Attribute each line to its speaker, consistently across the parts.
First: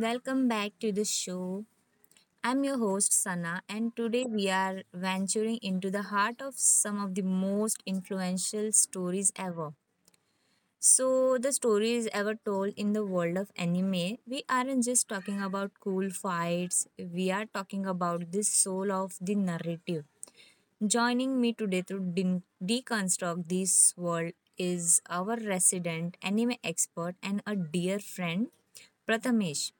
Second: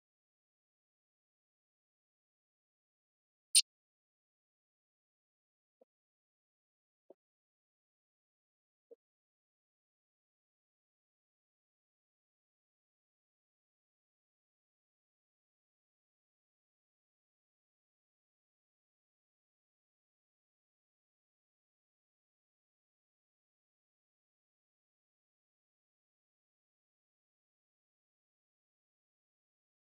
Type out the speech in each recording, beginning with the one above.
Speaker 1: welcome back to the show. I'm your host Sana and today we are venturing into the heart of some of the most influential stories ever. The stories ever told in the world of anime, we aren't just talking about cool fights, we are talking about the soul of the narrative. Joining me today to deconstruct this world is our resident anime expert and a dear friend, Prathamesh.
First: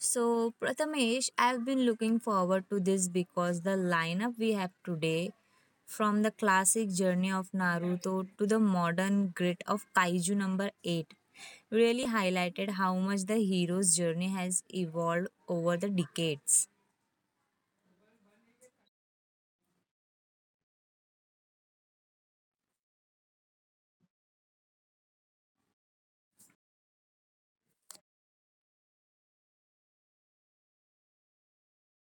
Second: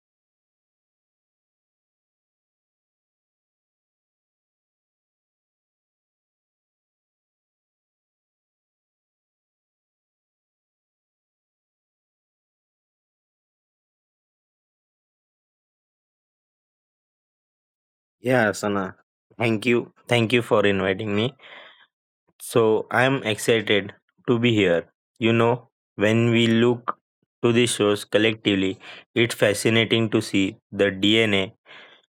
Speaker 1: So, Prathamesh, I've been looking forward to this because the lineup we have today, from the classic journey of Naruto to the modern grit of Kaiju number 8, really highlighted how much the hero's journey has evolved over the decades.
Speaker 2: Yeah, Sana. Thank you. Thank you for inviting me. So I am excited to be here. You know, when we look to these shows collectively, it's fascinating to see the DNA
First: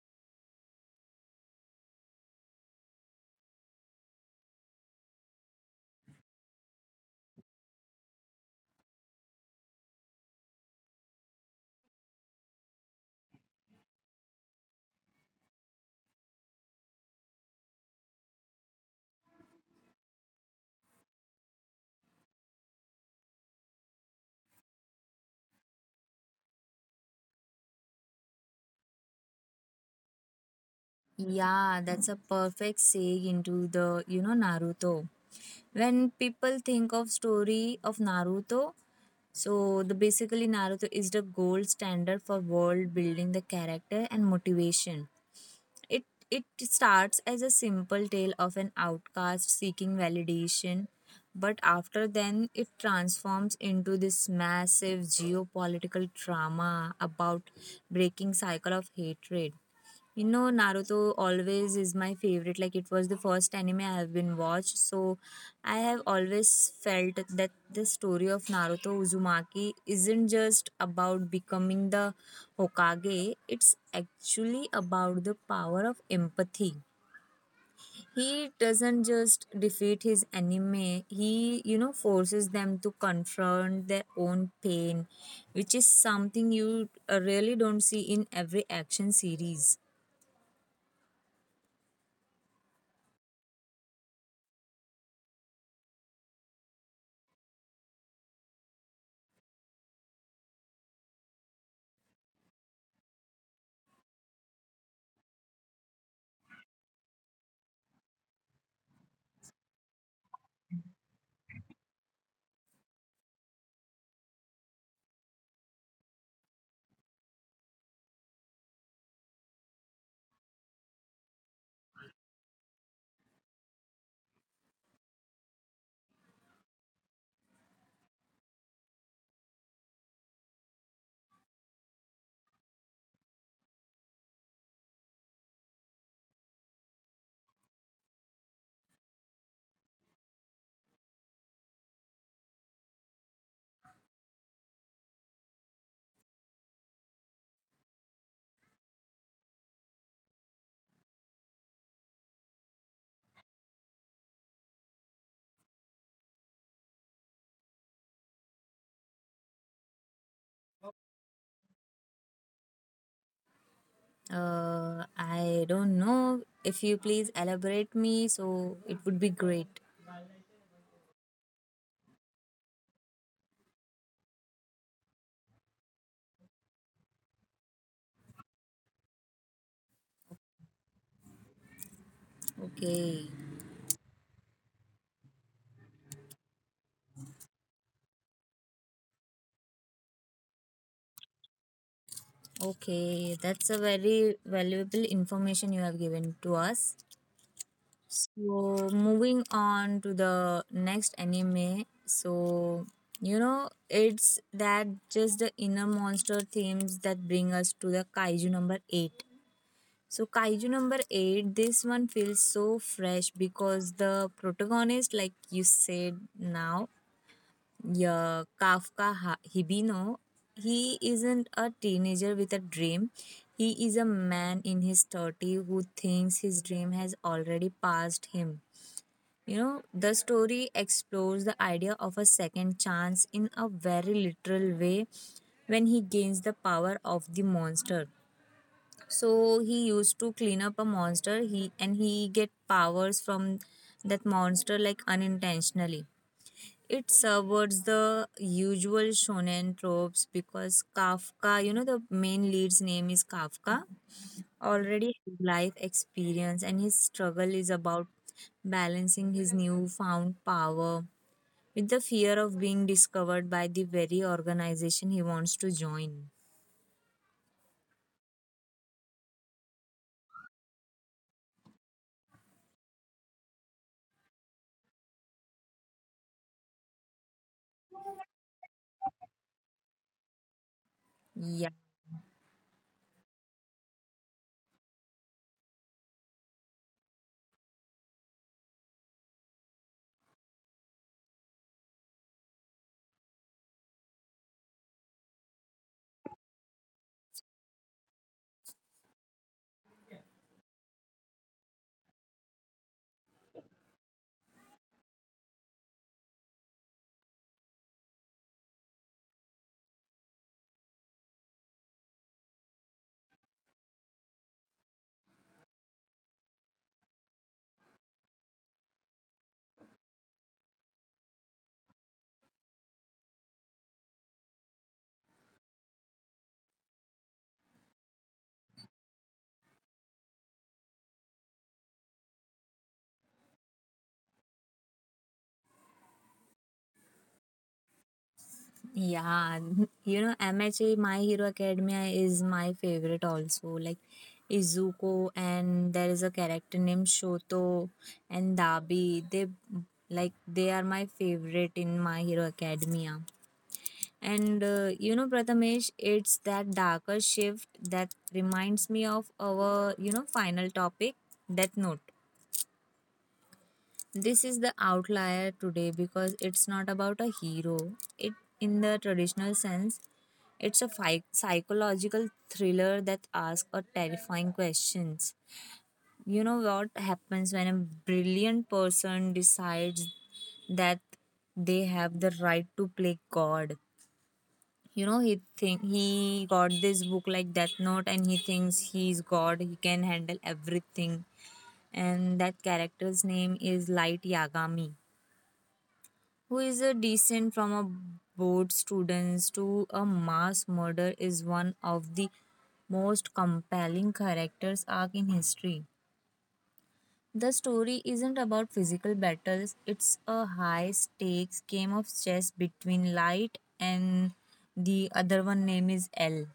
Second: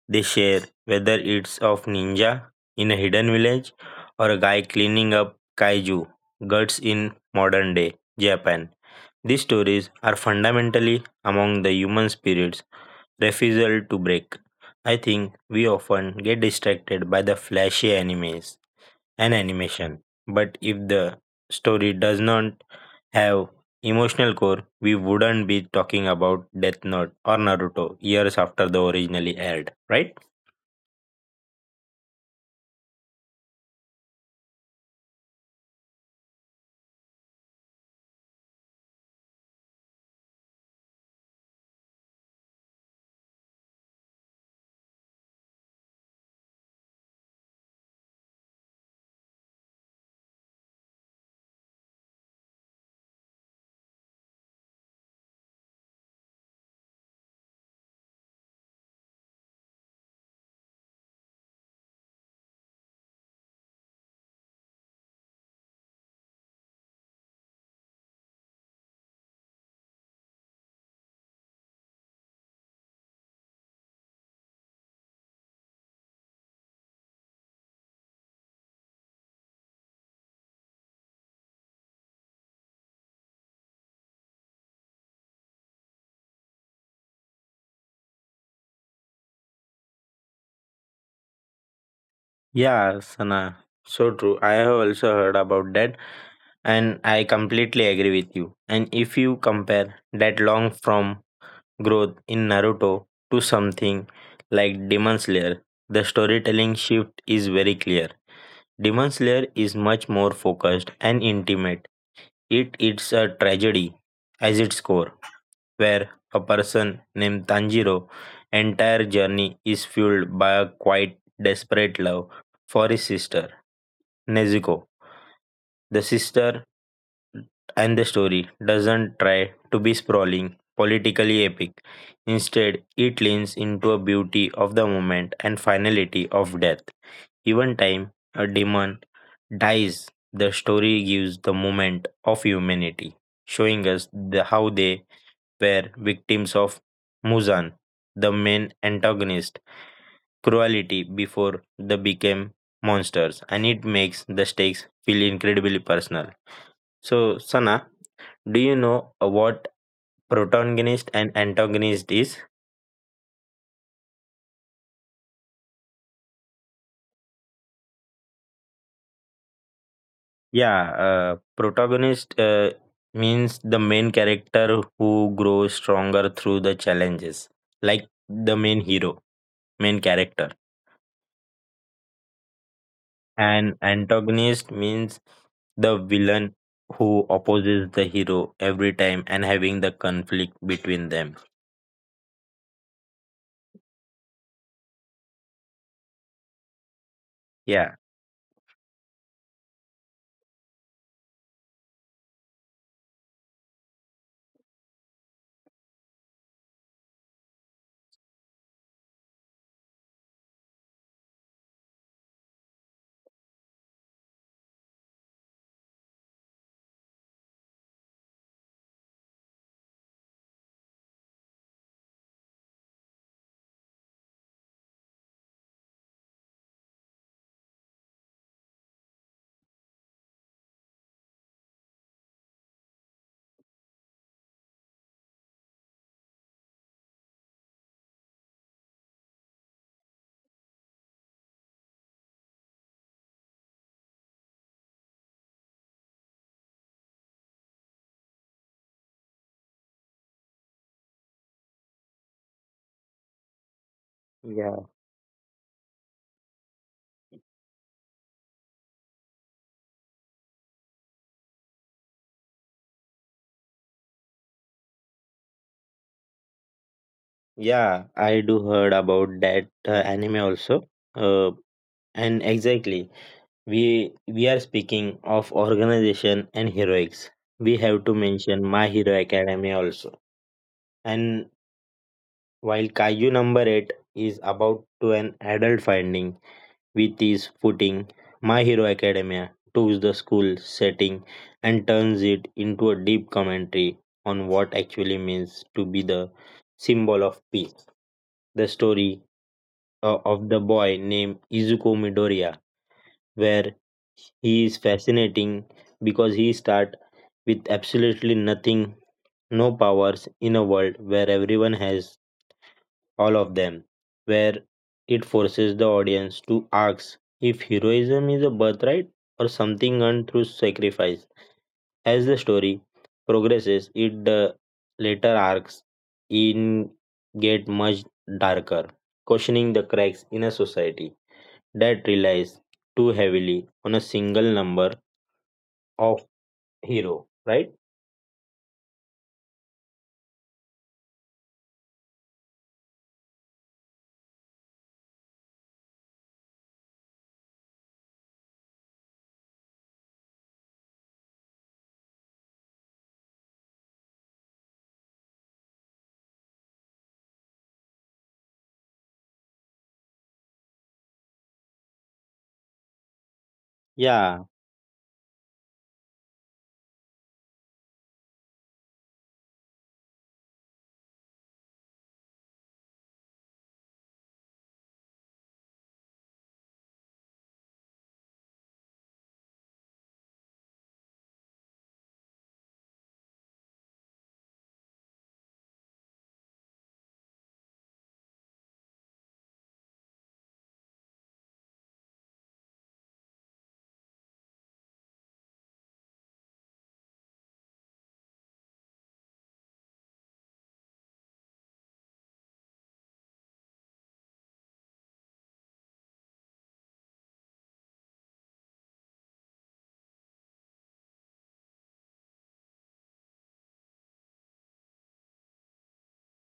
Speaker 2: they share, whether it's of ninja in a hidden village or a guy cleaning up kaiju guts in modern day Japan. These stories are fundamentally among the human spirits refusal to break. I think we often get distracted by the flashy animes and animation, but if the story does not have emotional core, we wouldn't be talking about Death Note or Naruto years after the originally aired, right?
Speaker 1: Yeah, that's a perfect segue into Naruto. When people think of story of Naruto, the basically Naruto is the gold standard for world building the character and motivation. It starts as a simple tale of an outcast seeking validation, but after then it transforms into this massive geopolitical drama about breaking cycle of hatred. You know, Naruto always is my favorite. Like it was the first anime I have been watched. So I have always felt that the story of Naruto Uzumaki isn't just about becoming the Hokage. It's actually about the power of empathy. He doesn't just defeat his enemy. He forces them to confront their own pain, which is something you really don't see in every action series.
Speaker 2: Yeah, Sana. So true. I have also heard about that, and I completely agree with you. And if you compare that long from growth in Naruto to something like Demon Slayer, the storytelling shift is very clear. Demon Slayer is much more focused and intimate. It is a tragedy as its core, where a person named Tanjiro entire journey is fueled by a quite desperate love for his sister, Nezuko. The sister. And the story doesn't try to be sprawling, politically epic. Instead, it leans into a beauty of the moment and finality of death. Even time a demon dies, the story gives the moment of humanity, showing us the, how they were victims of Muzan, the main antagonist, cruelty before they became monsters, and it makes the stakes feel incredibly personal. So, Sana, do you know what protagonist and antagonist is?
Speaker 1: I don't know. If you please elaborate me, so it would be great.
Speaker 2: Yeah, protagonist means the main character who grows stronger through the challenges, like the main hero, main character.
Speaker 1: Okay,
Speaker 2: And antagonist means the villain who opposes the hero every time and having the conflict between them.
Speaker 1: okay, that's a very valuable information you have given to us.
Speaker 2: Yeah.
Speaker 1: So moving on to the next anime. It's that just the inner monster themes that bring us to the kaiju number eight. So kaiju number eight, this one feels so fresh because the protagonist, like you said now, yeah, Kafka Hibino, he isn't a teenager with a dream. He is a man in his 30 who thinks his dream has already passed him. You know, the story explores the idea of a second chance in a very literal way when he gains the power of the monster. So he used to clean up a monster he get powers from that monster like unintentionally. It subverts the usual shonen tropes because Kafka, the main lead's name is Kafka,
Speaker 2: Yeah.
Speaker 1: already has life experience, and his struggle is about balancing his newfound power with the fear of being discovered by the very organization he wants to join.
Speaker 2: Yeah, I do heard about that anime also. Uh, and exactly. We are speaking of organization and heroics, we have to mention My Hero Academy also, and
Speaker 1: Yeah.
Speaker 2: while Kaiju Number 8 is about to an adult finding with his footing, my hero academia took the school setting and turns it into a deep commentary on what actually means to be the symbol of peace. The story of the boy named Izuku Midoriya, where he is fascinating because he starts with absolutely nothing, no powers in a world where everyone has all of them, where it forces the audience to ask if heroism is a birthright or something earned through sacrifice. As the story progresses, it the later arcs in get much darker, questioning the cracks in a society that relies too heavily on a single number of hero, right?
Speaker 1: Yeah, you know, MHA My Hero Academia is my favorite also. Like Izuko, and there is a character named Shoto and Dabi. They they are my favorite in My Hero Academia. And you know, Prathamesh, it's that darker shift that reminds me of our final topic, Death Note.
Speaker 2: Yeah,
Speaker 1: This is the outlier today because it's not about a hero. It in the traditional sense, it's a psychological thriller that asks a terrifying questions. You know what happens when a brilliant person decides that they have the right to play God. You know, he think he got this book like Death Note, and he thinks he's God. He can handle everything. And that character's name is Light Yagami, who is a decent from a board students to a mass murderer, is one of the most compelling characters arc in history. The story isn't about physical battles, it's a high stakes game of chess between Light and the other one name is L,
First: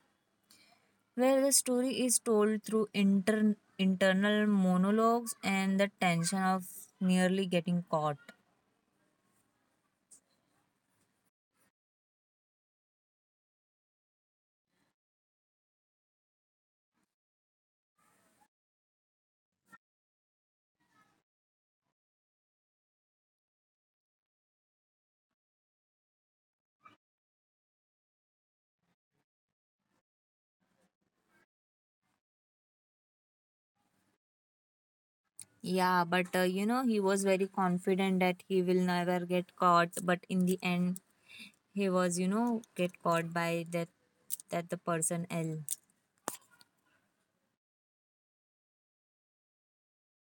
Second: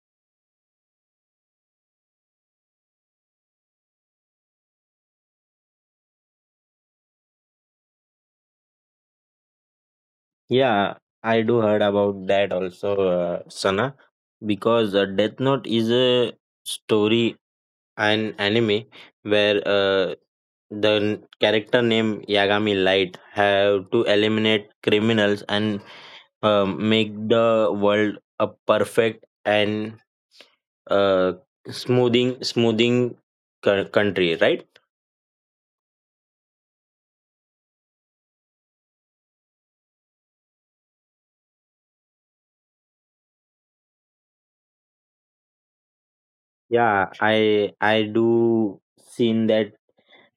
Speaker 1: where the story is told through internal monologues and the tension of nearly getting caught.
Speaker 2: yeah, I do heard about that also, Sana, because Death Note is a story and anime where the character named Yagami Light have to eliminate criminals and make the world a perfect and uh, smoothing country, right?
Speaker 1: Yeah, but you know, he was very confident that he will never get caught, but in the end, he get caught by that the person L.
Speaker 2: Yeah, I do seen that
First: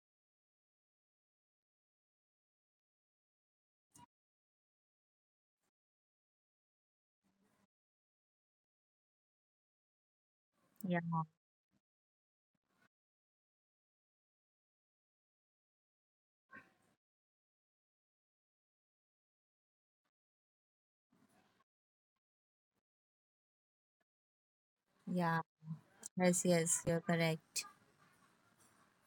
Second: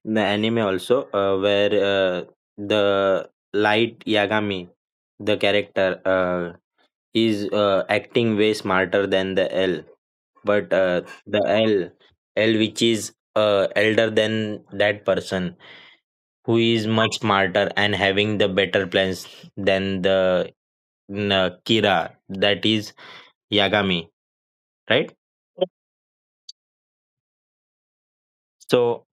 Speaker 2: the anime also where the Light Yagami, the character is acting way smarter than the L, but
Speaker 1: Yeah.
Speaker 2: the L, which is elder than that person, who is much smarter and having the better plans than the Kira, that is Yagami, right?
Speaker 1: Yeah. Yes, yes, you're correct.
Speaker 2: So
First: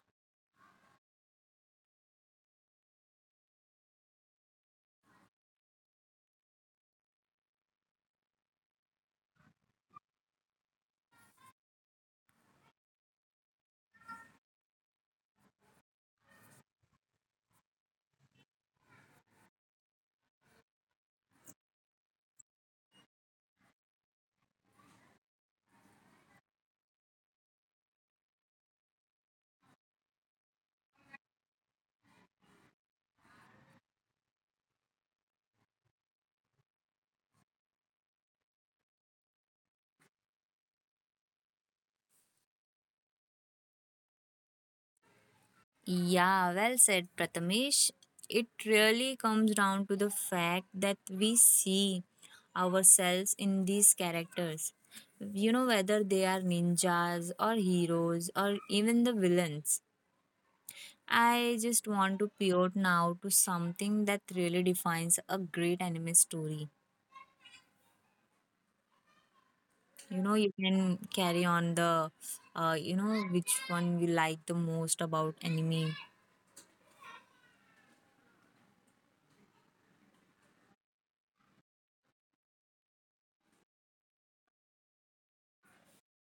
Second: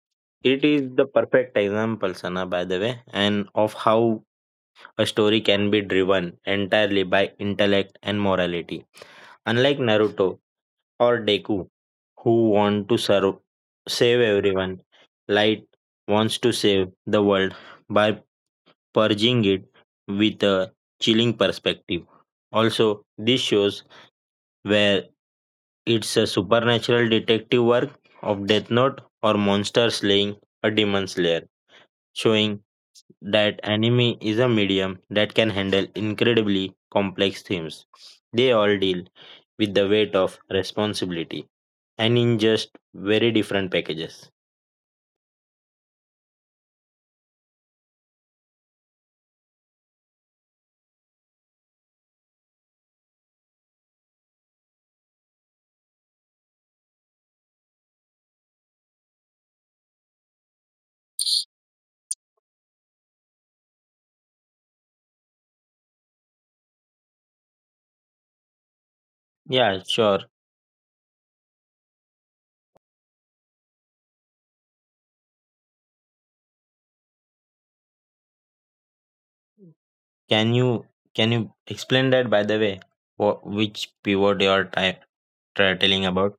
Speaker 2: it is the perfect example, Sana, by the way, and of how a story can be driven entirely by intellect and morality. Unlike Naruto or Deku, who want to serve, save everyone, Light wants to save the world by purging it with a chilling perspective. Also, this shows where it's a supernatural detective work of Death Note or monster slaying a demon slayer, showing that anime is a medium that can handle incredibly complex themes. They all deal with the weight of responsibility and in just very different packages.
Speaker 1: Yeah, well said, Prathamesh. It really comes down to the fact that we see ourselves in these characters. You know, whether they are ninjas or heroes or even the villains. I just want to pivot now to something that really defines a great anime story.
Speaker 2: Yeah, sure.
Speaker 1: You know, you can carry on which one you like the most about anime.
Speaker 2: Can you can you explain that by the way? What, which pivot you are try telling about?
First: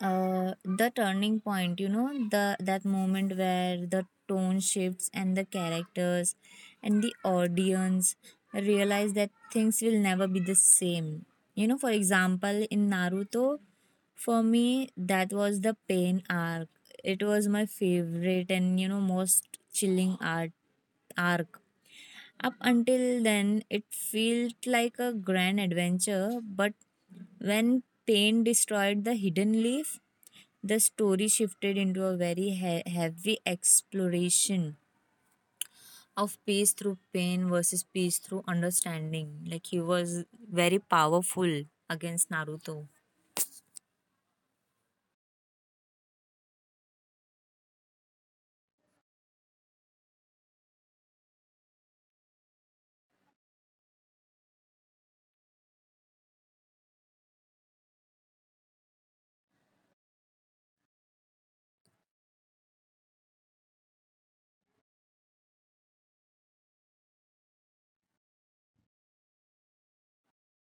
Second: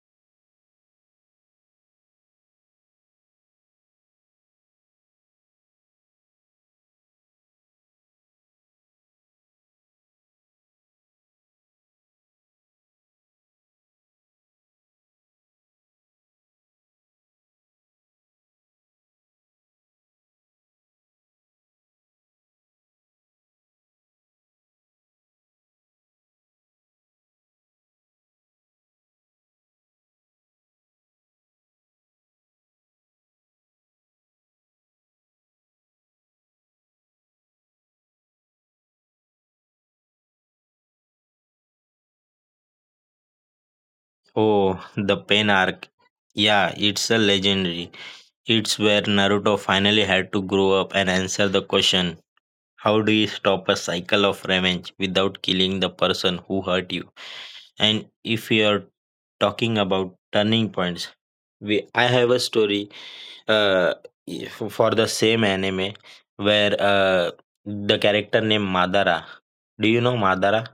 Speaker 1: The turning point, you know, the that moment where the tone shifts and the characters and the audience realize that things will never be the same. You know, for example, in Naruto, for me, that was the pain arc. It was my favorite and most chilling art arc. Up until then, it felt like a grand adventure, but when pain destroyed the hidden leaf, the story shifted into a very heavy exploration of peace through pain versus peace through understanding. Like he was very powerful against Naruto.
Speaker 2: Oh, the pain arc. Yeah, it's a legendary. It's where Naruto finally had to grow up and answer the question, how do you stop a cycle of revenge without killing the person who hurt you? And if you are talking about turning points, we I have a story uh, for the same anime where the character named Madara. Do you know Madara?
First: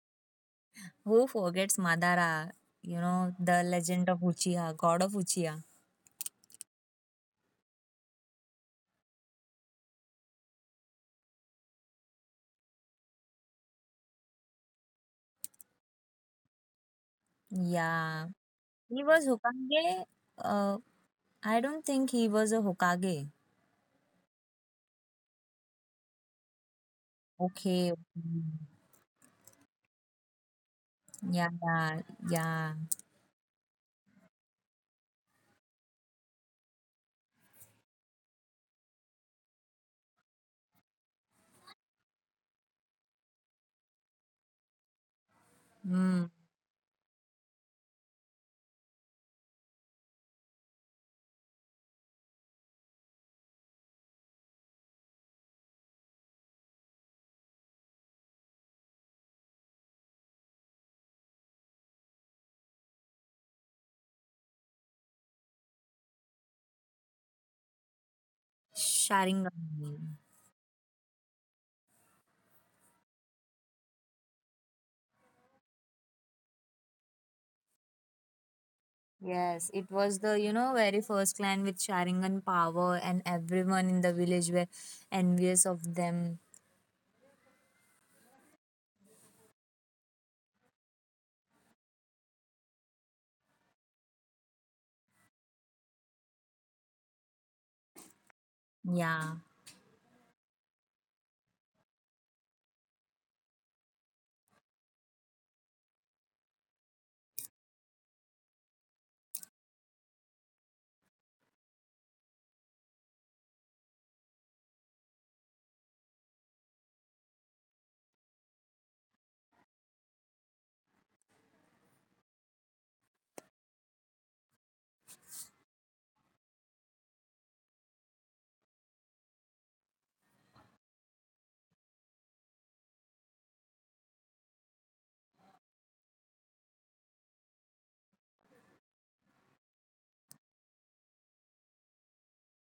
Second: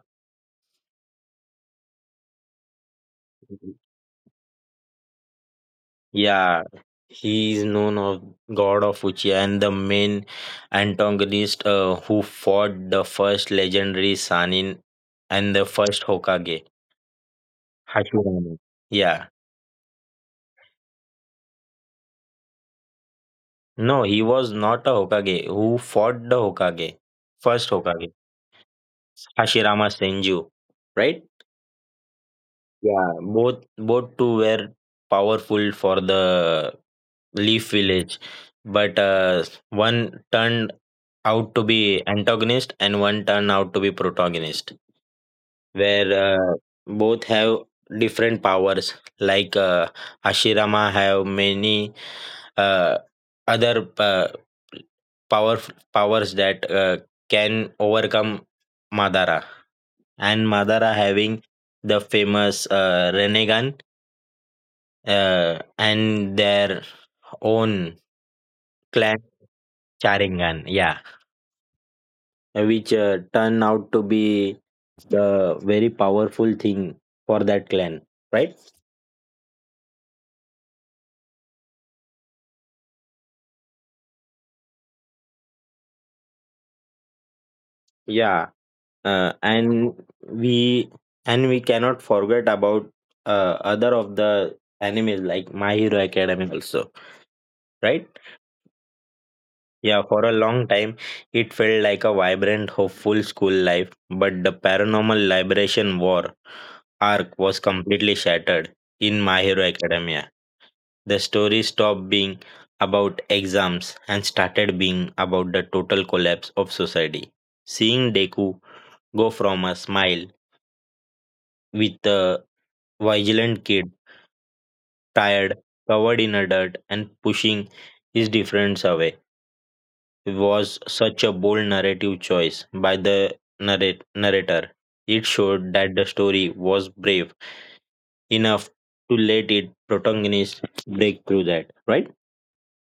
Speaker 1: Who forgets Madara? You know, the legend of Uchiha, god of Uchiha.
Speaker 2: Yeah, he is known of God of Uchiha and the main antagonist who fought the first legendary Sanin and the first Hokage.
Speaker 1: Yeah.
Speaker 2: Hashirama.
Speaker 1: He was
Speaker 2: Yeah.
Speaker 1: Hokage. Uh, I don't think he was a Hokage.
Speaker 2: No, he was not a Hokage. Who fought the Hokage? First
Speaker 1: Okay. Okay.
Speaker 2: Hokage. Hashirama Senju. Right?
Speaker 1: Yeah, yeah, yeah.
Speaker 2: Yeah. Both two were powerful for the Leaf Village. But one turned out to be antagonist and one turned out to be protagonist.
Speaker 1: Mm.
Speaker 2: Where both have different powers. Like Hashirama have many uh, other power powers that can overcome Madara, and Madara having the famous Renegan and their own clan
Speaker 1: Sharingan.
Speaker 2: Sharingan, yeah, which turn out to be the very powerful thing for that clan, right?
Speaker 1: Yes, it was the, you know, very first clan with Sharingan power, and everyone in the village were envious of them.
Speaker 2: Yeah, uh, and we and we cannot forget about other of the animes like My Hero Academy also, right?
Speaker 1: Yeah.
Speaker 2: Yeah, for a long time, it felt like a vibrant, hopeful school life, but the Paranormal Liberation War arc was completely shattered in My Hero Academia. The story stopped being about exams and started being about the total collapse of society. Seeing Deku go from a smile with a vigilant kid, tired, covered in a dirt, and pushing his difference away was such a bold narrative choice by the narrator. It showed that the story was brave enough to let its protagonist break through that, right?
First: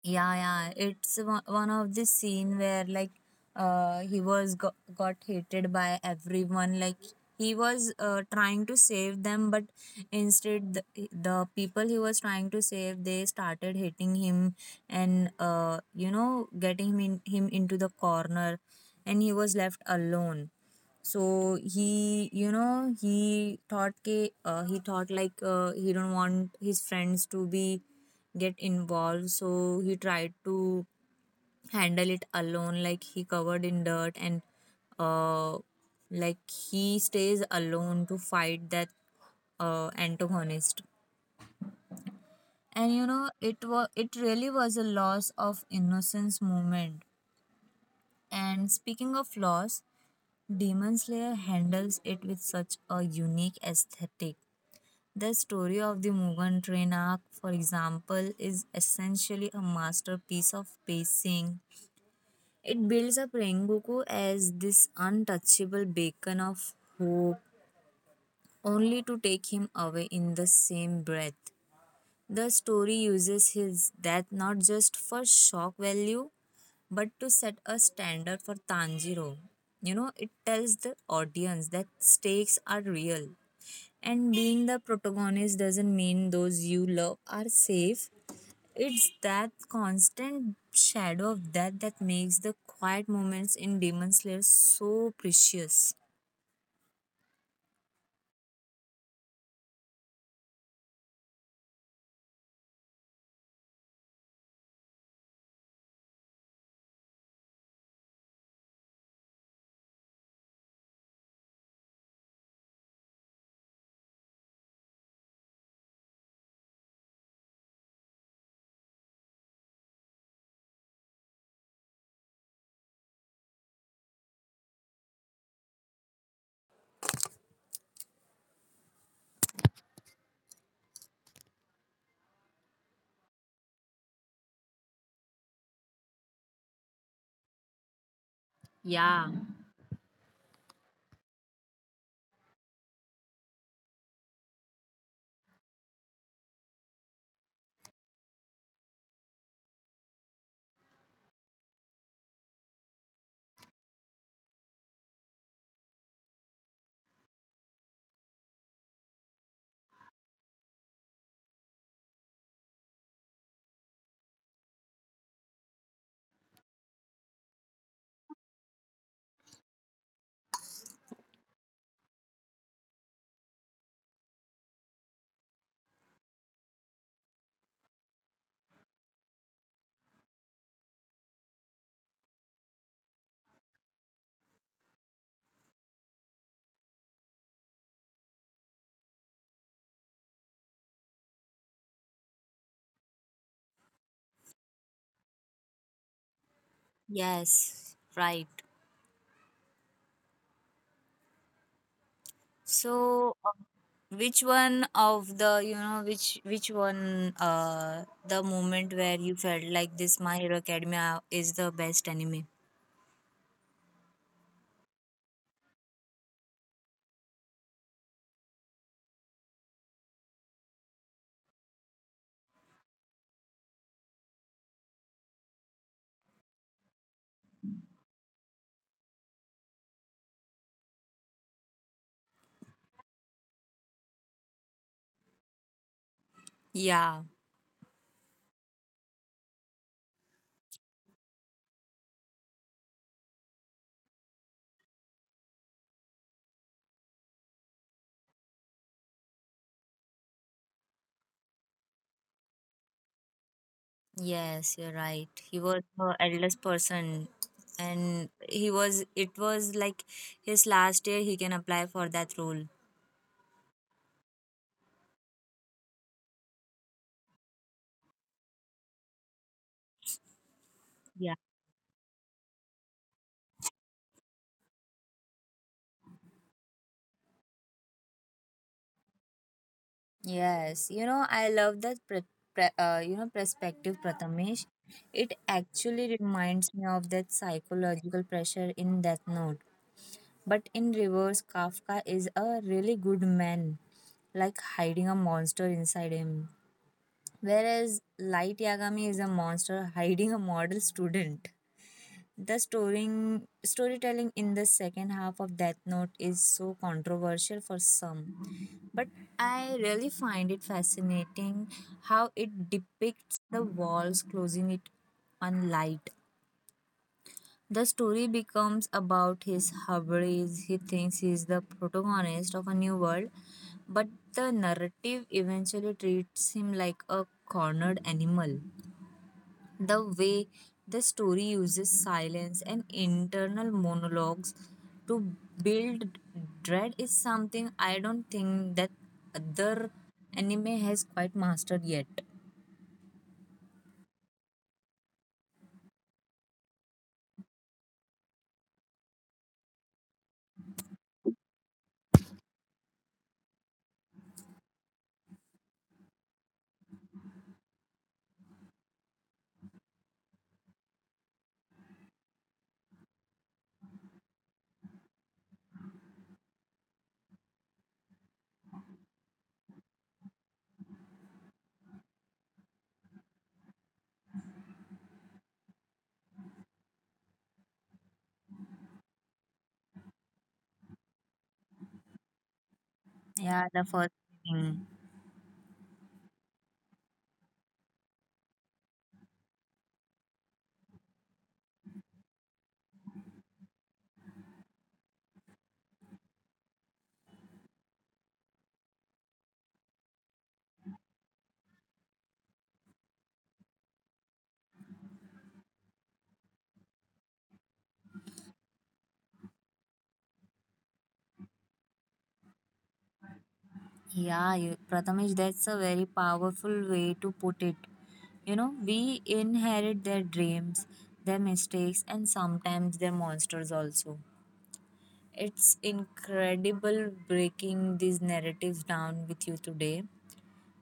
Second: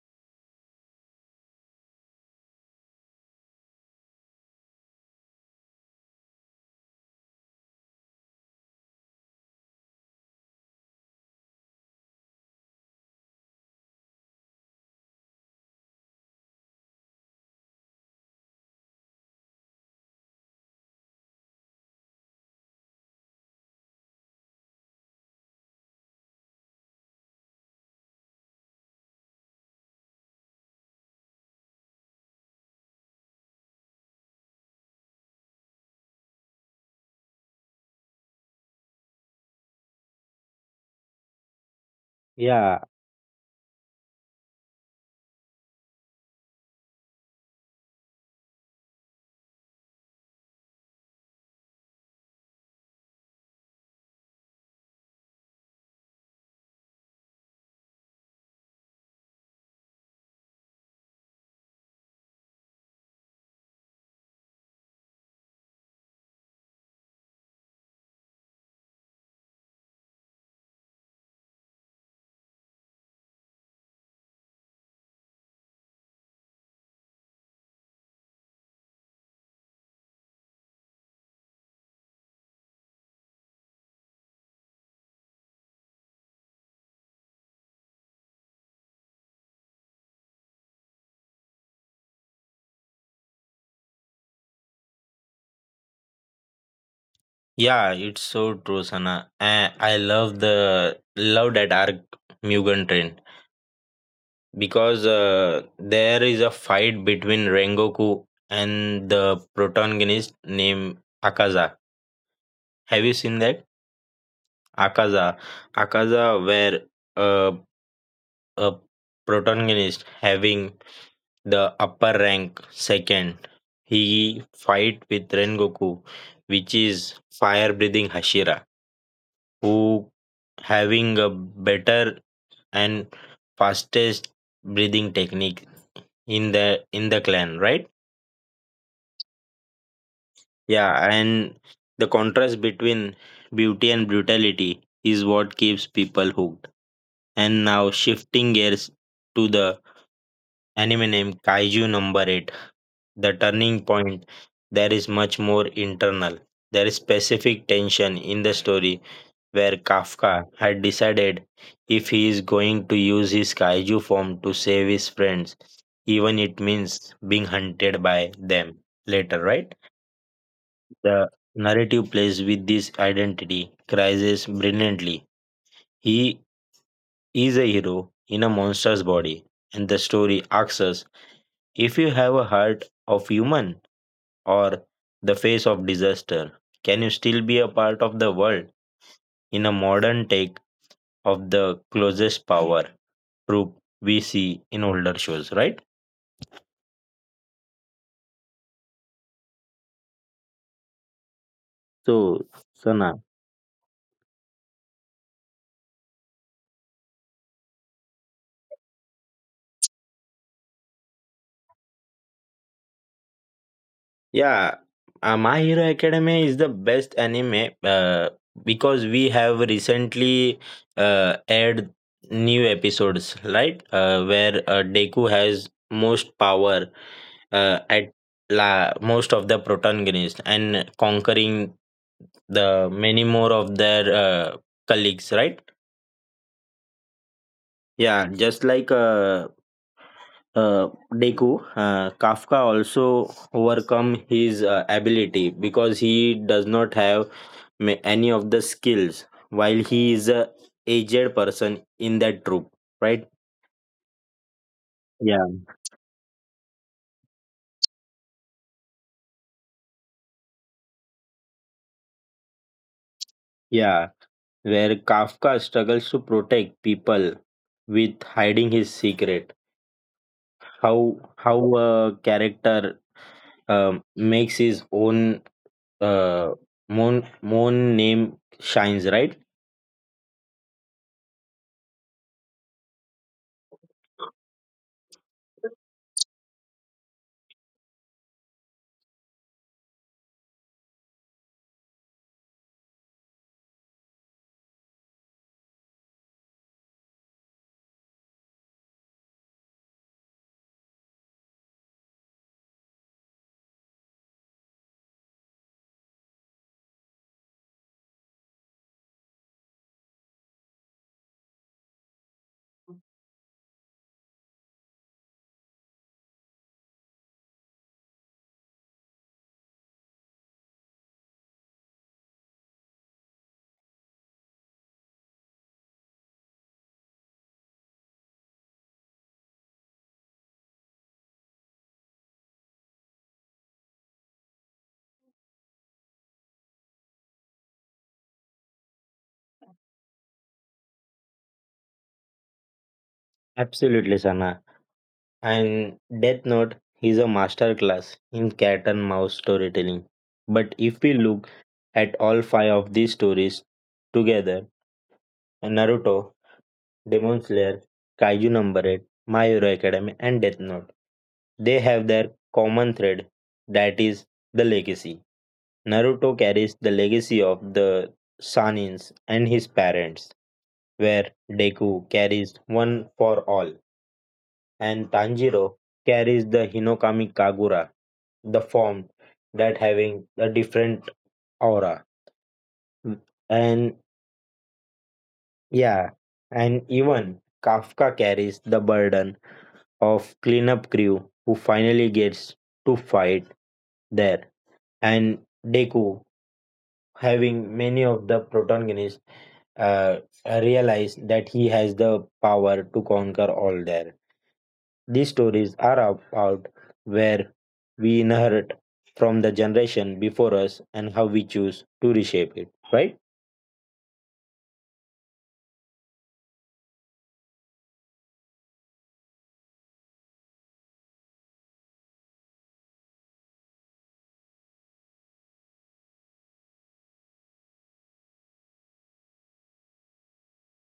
Speaker 1: Yeah, yeah. It's one of the scene where like he was got hated by everyone. Like he was trying to save them, but instead the people he was trying to save they started hating him and getting him into the corner, and he was left alone. So he he thought he thought like he don't want his friends to be get involved, so he tried to handle it alone like he covered in dirt and uh, like he stays alone to fight that antagonist.
Speaker 2: Yeah.
Speaker 1: And you know it was, it really was a loss of innocence moment. And speaking of loss, Demon Slayer handles it with such a unique aesthetic. The story of the Mugen Train arc, for example, is essentially a masterpiece of pacing. It builds up Rengoku as this untouchable beacon of hope, only to take him away in the same breath. The story uses his death not just for shock value but to set a standard for Tanjiro. You know, it tells the audience that stakes are real. And being the protagonist doesn't mean those you love are safe. It's that constant shadow of death that makes the quiet moments in Demon Slayer so precious.
Speaker 2: Yeah, it's so true, Sana. I love the love that arc, Mugen Train, because there is a fight between Rengoku and the protagonist named Akaza. Have you seen that? Akaza, where uh, a protagonist having the upper rank second, he fight with Rengoku, which is fire breathing hashira, who having a better and fastest breathing technique in the in the clan, right?
Speaker 1: Yeah.
Speaker 2: Yeah, and the contrast between beauty and brutality is what keeps people hooked. And now shifting gears to the anime named Kaiju Number 8, the turning point there is much more internal. There is specific tension in the story where Kafka had decided if he is going to use his kaiju form to save his friends, even it means being hunted by them later, right? The narrative plays with this identity crisis brilliantly. He is a hero in a monster's body and the story asks us, if you have a heart of human or the face of disaster? Can you still be a part of the world in a modern take of the closest power troop we see in older shows, right?
Speaker 1: Yes, right.
Speaker 2: So, Sana,
Speaker 1: So, which one of the you know which one the moment where you felt like this My Hero Academia is the best anime?
Speaker 2: yeah, My Hero Academia is the best anime because we have recently aired new episodes, right? Where Deku has most power at most of the protagonists and conquering the many more of their colleagues, right?
Speaker 1: Yeah.
Speaker 2: Yeah, just like uh, Deku, Kafka also overcome his ability because he does not have any of the skills while he is a aged person in that troop, right?
Speaker 1: Yes, you're right.
Speaker 2: Yeah,
Speaker 1: He was the eldest person and he was it was like his last year he can apply for that role.
Speaker 2: yeah. Where Kafka struggles to protect people with hiding his secret. How
Speaker 1: Yeah.
Speaker 2: how a character um, makes his own uh, moon name shines, right?
Speaker 1: Yes, you know, I love that you know perspective, Prathamesh. It actually reminds me of that psychological pressure in Death Note. But in reverse, Kafka is a really good man, like hiding a monster inside him. Whereas Light Yagami is a monster hiding a model student. The storytelling in the second half of Death Note is so controversial for some, but I really find it fascinating how it depicts the walls closing it on light. The story becomes about his hubris. He thinks he is the protagonist of a new world, but the narrative eventually treats him like a cornered animal. The way the story uses silence and internal monologues to build dread is something I don't think that other anime has quite mastered yet.
Speaker 2: Absolutely, Sana. And Death Note is a master class in cat and mouse storytelling. But if we look at all five of these stories together, Naruto, Demon Slayer, Kaiju Number 8, My Hero Academy, and Death Note, they have their common thread, that is the legacy. Naruto carries the legacy of the Sanins and his parents, where Deku carries one for all, and Tanjiro carries the Hinokami Kagura, the form that having a different aura.
Speaker 1: Yeah, the
Speaker 2: And
Speaker 1: first thing.
Speaker 2: yeah, and even Kafka carries the burden of cleanup crew who finally gets to fight there. And Deku, having many of the protagonists, uh, realize that he has the power to conquer all there. These stories are about where we inherit from the generation before us and how we choose to reshape it, right?
Speaker 1: Yeah, Prathamesh, that's a very powerful way to put it. You know, we inherit their dreams, their mistakes, and sometimes their monsters also. It's incredible breaking these narratives down with you today.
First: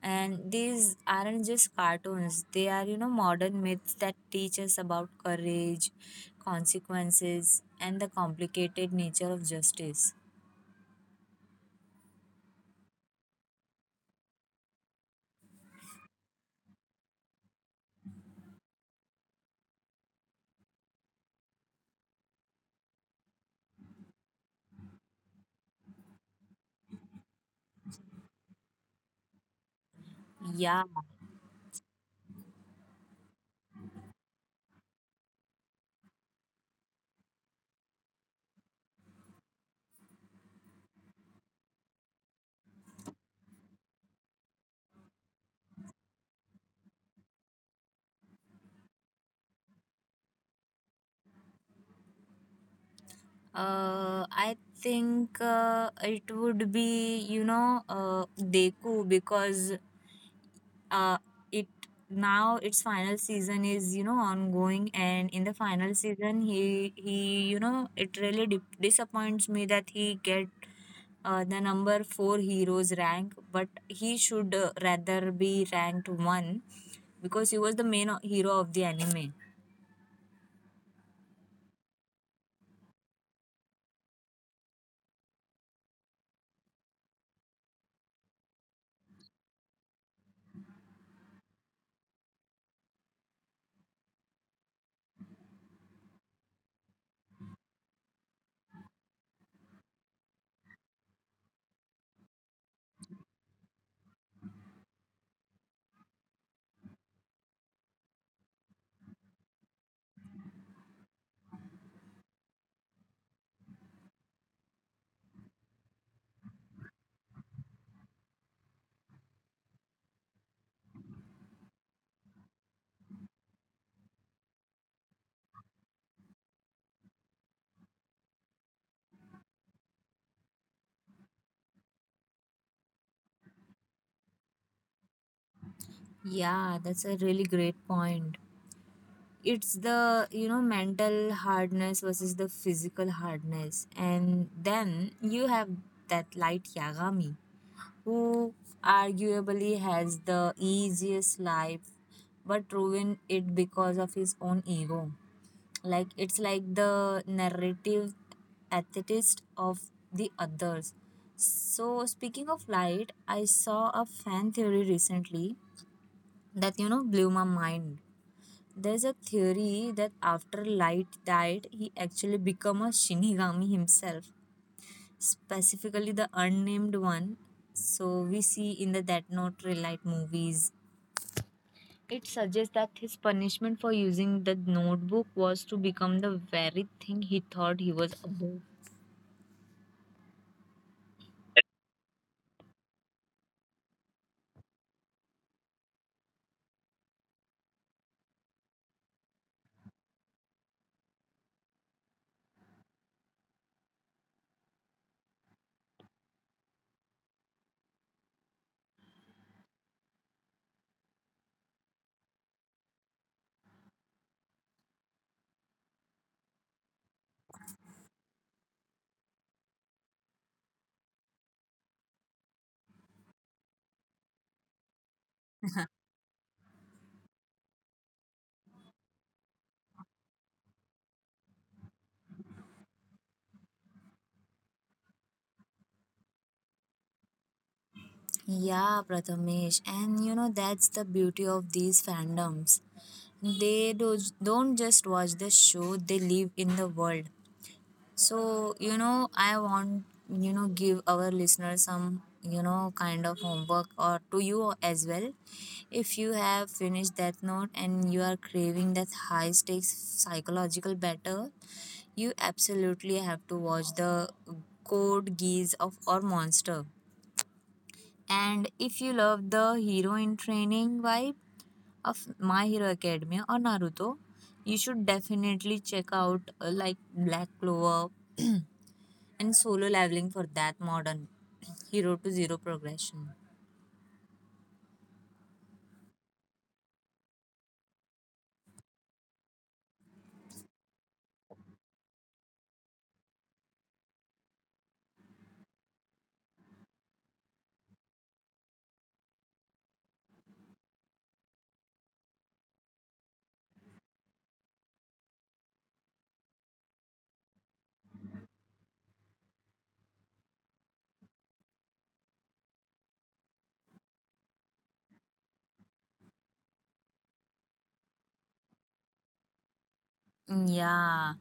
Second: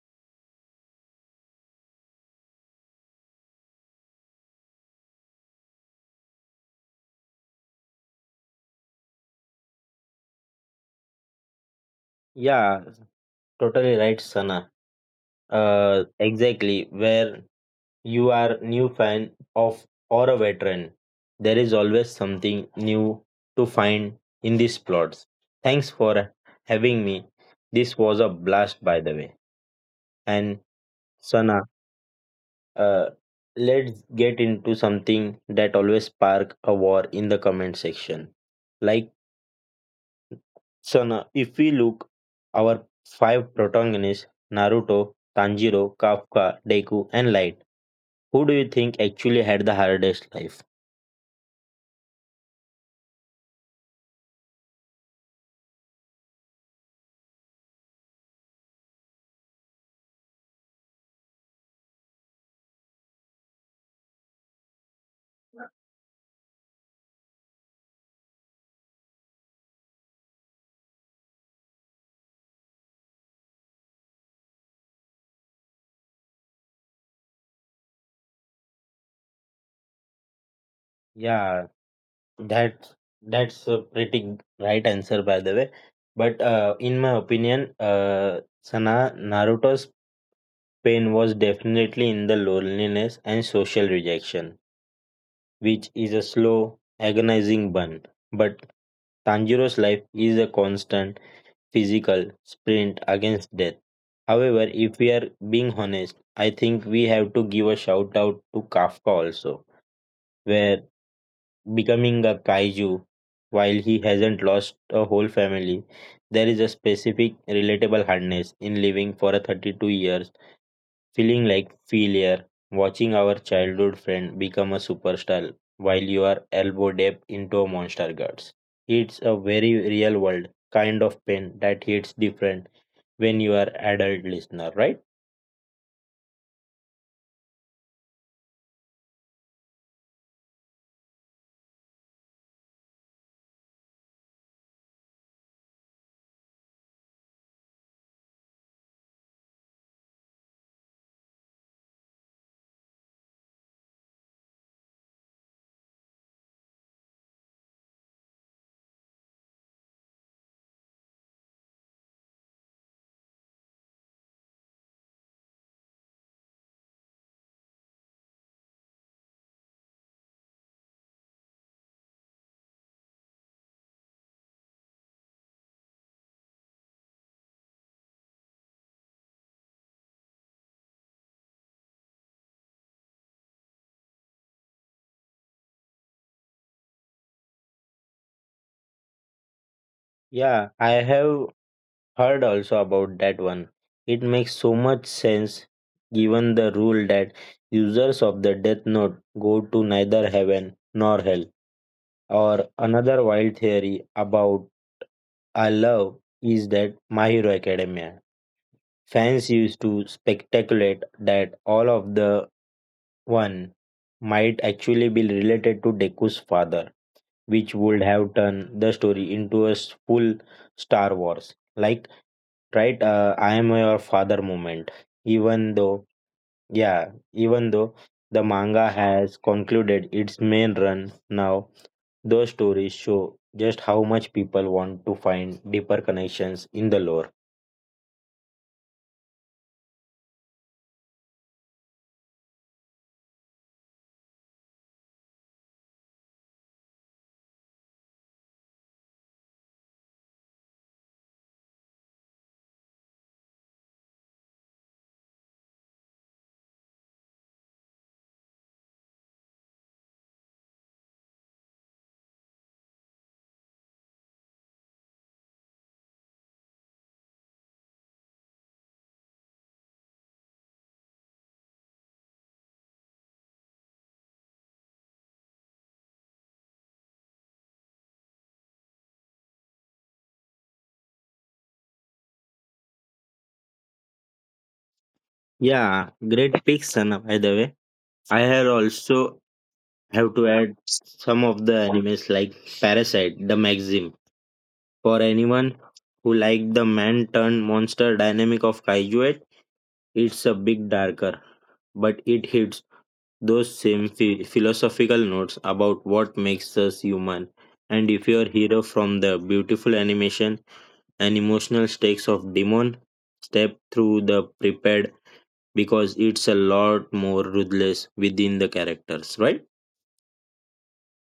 Speaker 1: And these aren't just cartoons, they are, you know, modern myths that teach us about courage, consequences, and the complicated nature of justice.
Speaker 2: Yeah, totally right, Sana. Exactly. Where you are new fan of or a veteran, there is always something new to find in these plots. Thanks for having me. This was a blast, by the way. And
Speaker 1: Yeah,
Speaker 2: Sana, Uh, let's get into something that always spark a war in the comment section. Like, so now if we look our five protagonists, Naruto, Tanjiro, Kafka, Deku, and Light, who do you think actually had the hardest life?
Speaker 1: I think it would be, you know, Deku because uh, it now its final season is, you know, ongoing, and in the final season, it really di disappoints me that he get the number four heroes rank, but he should rather be ranked one because he was the main hero of the anime.
Speaker 2: Yeah, that that's a pretty right answer by the way. But in my opinion, Sana, Naruto's pain was definitely in the loneliness and social rejection, which is a slow, agonizing burn. But Tanjiro's life is a constant physical sprint against death. However, if we are being honest, I think we have to give a shout out to Kafka also, where becoming a kaiju while he hasn't lost a whole family, there is a specific relatable hardness in living for a 32 years feeling like failure, watching our childhood friend become a superstar while you are elbow deep into a monster guts. It's a very real world kind of pain that hits different when you are adult listener, right?
Speaker 1: Yeah, that's a really great point. It's the you know mental hardness versus the physical hardness, and then you have that light yagami who arguably has the easiest life but ruined it because of his own ego. Like it's like the narrative atheist of the others. So speaking of light, I saw a fan theory recently that you know blew my mind. There's a theory that after Light died, he actually became a Shinigami himself, specifically the unnamed one. So we see in the Death Note Ray Light movies. It suggests that his punishment for using the notebook was to become the very thing he thought he was above.
Speaker 2: Yeah, I have heard also about that one. It makes so much sense given the rule that users of the death note go to neither heaven nor hell. Or another wild theory about I love is that My Hero Academia. Fans used to speculate that all of the one might actually be related to Deku's father, which would have turned the story into a full Star Wars, like right, I am your father moment. Even though, yeah, even though the manga has concluded its main run now, those stories show just how much people want to find deeper connections in the lore.
Speaker 1: Yeah, Prathamesh. And you know, that's the beauty of these fandoms. Don't just watch the show, they live in the world. So, you know, I want, you know, give our listeners some, kind of homework or to you as well. If you have finished that note and you are craving that high stakes psychological battle, you absolutely have to watch the Code Geass of or Monster. And if you love the hero in training vibe of My Hero Academia or Naruto, you should definitely check out like Black Clover and solo leveling for that modern hero to zero progression.
Speaker 2: Yeah, great picks, Sana, by the way. I had also have to add some of the animes like Parasite, the Maxim. For anyone who liked the man turned monster dynamic of Kaiju, it's a bit darker, but it hits those same philosophical notes about what makes us human. And if you're hero from the beautiful animation and emotional stakes of Demon step through the prepared because it's a lot more ruthless within the characters, right?
Speaker 1: Yeah,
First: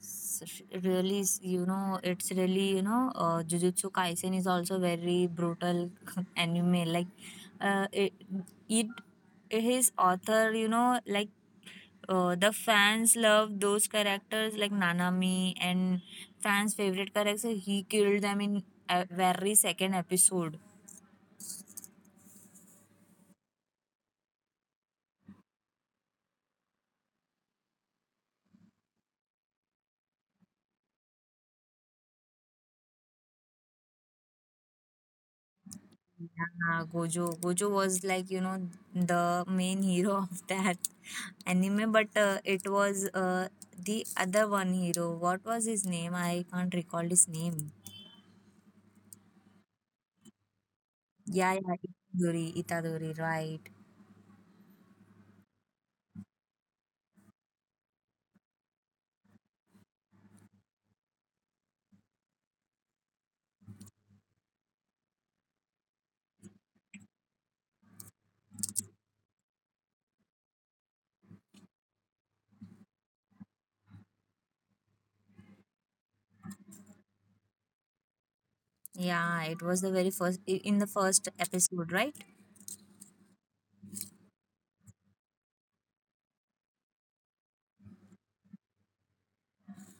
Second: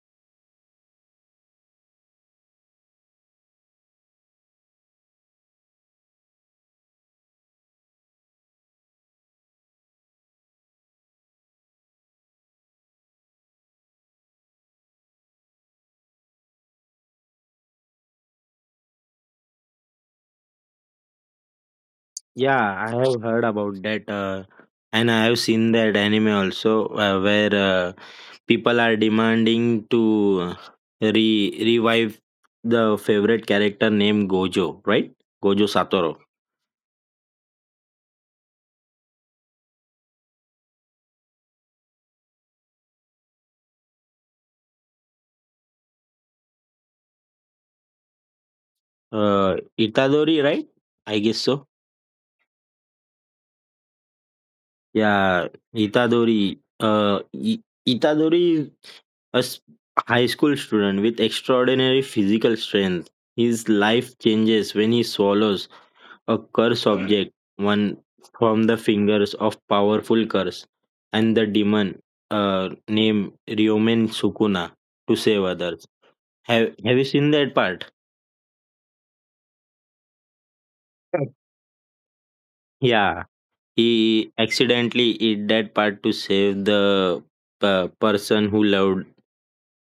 Speaker 1: Really, it's really, Jujutsu Kaisen is also very brutal anime. Like, uh, it, it, his author, like, the fans love those characters like Nanami and fans' favorite character. He killed them in a very second episode.
Speaker 2: Yeah, I have heard about that, and I have seen that anime also, where people are demanding to re revive the favorite character named Gojo, right? Gojo Satoru,
Speaker 1: Ah, Gojo. Gojo was like, the main hero of that anime, but it was the other one hero. What was his name? I can't recall his name.
Speaker 2: Itadori, right? I guess
Speaker 1: Yeah,
Speaker 2: so.
Speaker 1: yeah, Itadori, right.
Speaker 2: Yeah, Itadori. Itadori. A high school student with extraordinary physical strength. His life changes when he swallows a curse object, one from the fingers of powerful curse, and the demon named Ryomen Sukuna to save others. Have you seen that part?
Speaker 1: Yeah, it was the very first, in the first episode, right?
Speaker 2: Yeah, he accidentally eat that part to save the person who loved.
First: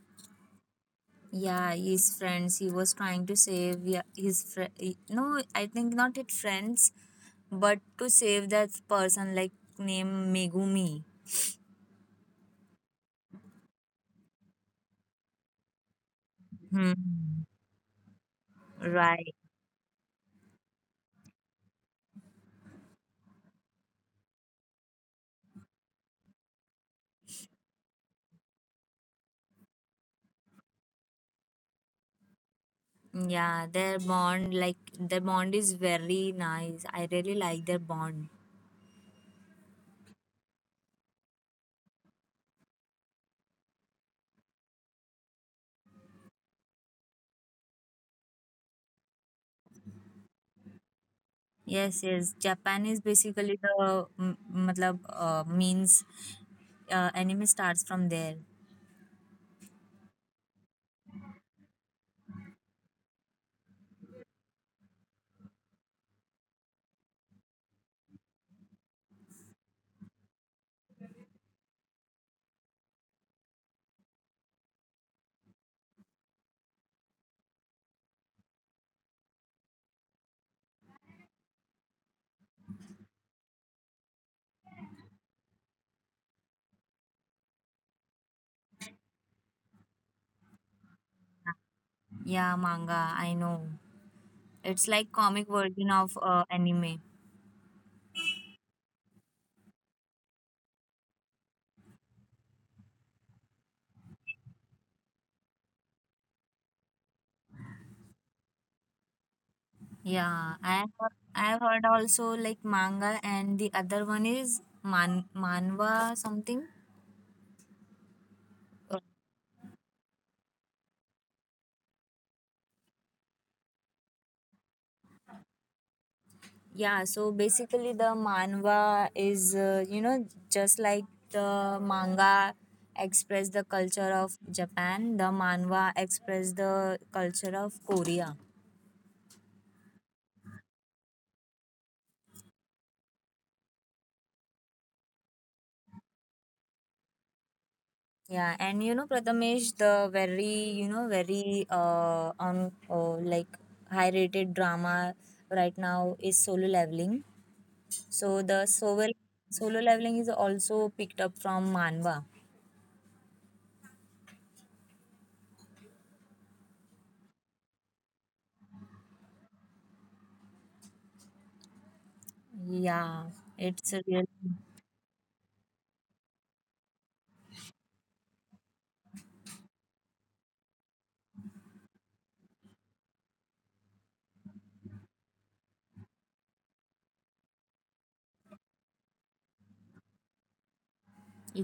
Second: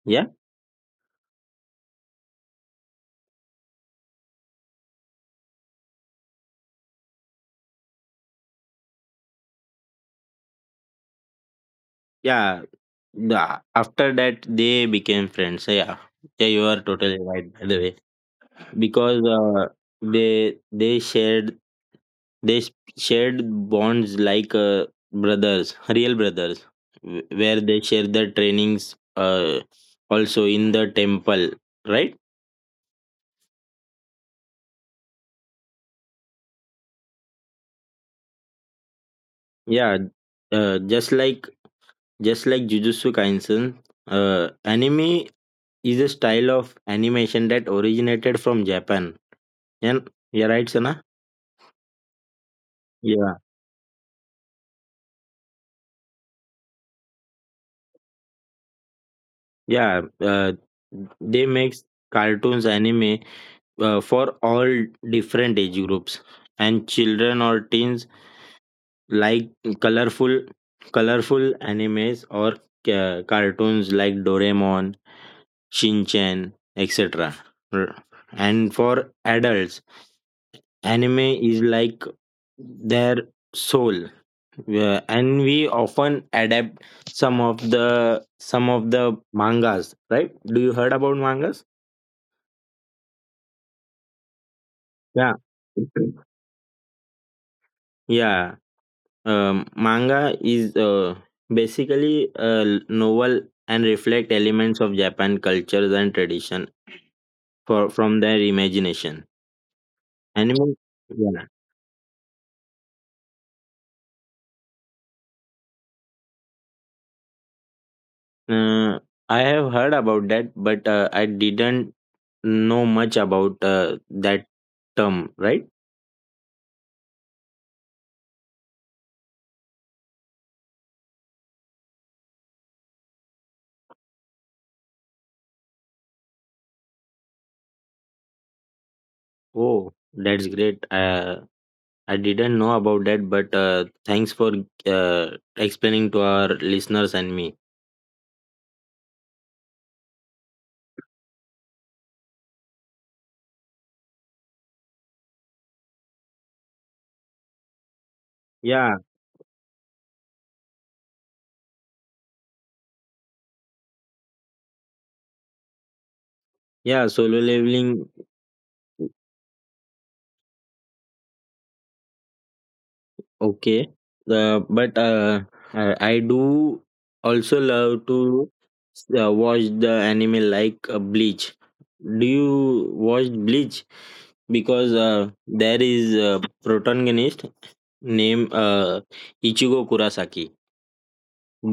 Speaker 2: Yeah,
Speaker 1: Yeah, his friends, he was trying to save, yeah, his friend. No, I think not his friends, but to save that person, like, name Megumi.
Speaker 2: yeah, Yeah, after that they became friends. So, yeah, yeah, you are
Speaker 1: Hmm.
Speaker 2: totally right. By the way, because
Speaker 1: Right.
Speaker 2: they they s- shared bonds like brothers, real brothers, where they share their trainings. Also in the temple, right?
Speaker 1: Yeah, their bond, like their bond is very nice. I really like their bond.
Speaker 2: Yeah, uh, just like just like Jujutsu Kaisen, anime is a style of animation that originated from Japan. And you're right, Sana.
Speaker 1: Yes, yes. Japan is
Speaker 2: Yeah.
Speaker 1: basically matlab, means anime starts from there.
Speaker 2: Yeah, they makes cartoons, anime for all different age groups, and children or teens like colorful, colorful animes or cartoons like Doraemon, Shinchan, etc. R- And for adults, anime is like their soul, and we often adapt some of the mangas. Right? Do you heard about mangas?
Speaker 1: Yeah, manga, I know. It's like
Speaker 2: Yeah.
Speaker 1: comic version of anime.
Speaker 2: Yeah, manga is basically a novel and reflect elements of Japan cultures and tradition for from their imagination.
Speaker 1: Yeah,
Speaker 2: Anime,
Speaker 1: I have,
Speaker 2: yeah.
Speaker 1: I have heard also like manga and the other one is manhwa something.
Speaker 2: Uh, I have heard about that, but I didn't know much about that term. Right?
Speaker 1: Yeah, so basically the manhwa is, just like the manga express the culture of Japan, the manhwa express the culture of Korea.
Speaker 2: Oh, that's great. I didn't know about that, but thanks for explaining to our listeners and me.
Speaker 1: Yeah, and Prathamesh, the very, very on like high rated drama right now is solo leveling. So the
Speaker 2: Yeah,
Speaker 1: solo leveling is also picked up from manhwa.
Speaker 2: yeah. Solo leveling
Speaker 1: Yeah,
Speaker 2: okay.
Speaker 1: it's a real.
Speaker 2: But I do also love to watch the anime like Bleach. Do you watch Bleach? Because there is a protagonist named Ichigo Kurosaki.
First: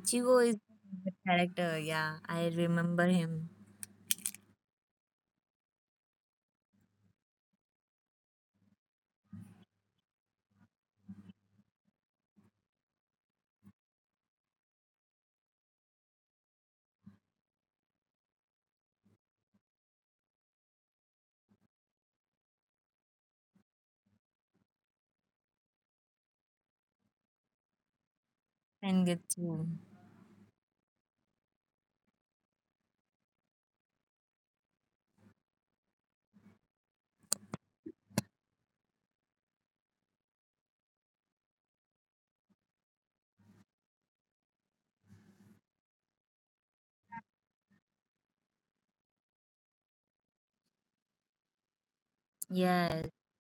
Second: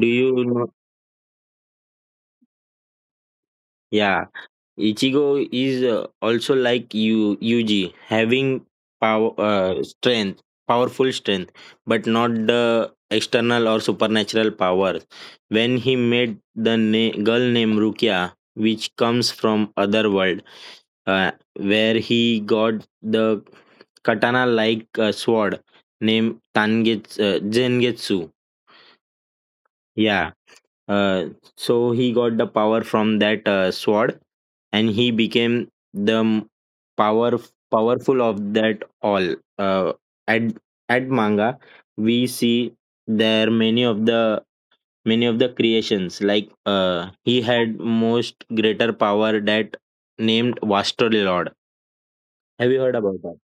Speaker 2: Do you
Speaker 1: is
Speaker 2: know?
Speaker 1: the character, yeah. I remember him.
Speaker 2: Yeah, Ichigo is also like you Yuji, having power, uh, strength, powerful strength, but not the external or supernatural powers. When he met the girl named Rukia, which comes from other world, uh, where he got the katana like sword named Tangetsu, Zengetsu.
Speaker 1: Sengetsu.
Speaker 2: Yeah, uh, so he got the power from that sword, and he became the power powerful of that all. At at manga, we see there many of the creations like he had most greater power that named Vaster Lord. Have you heard
Speaker 1: Yeah,
Speaker 2: about that?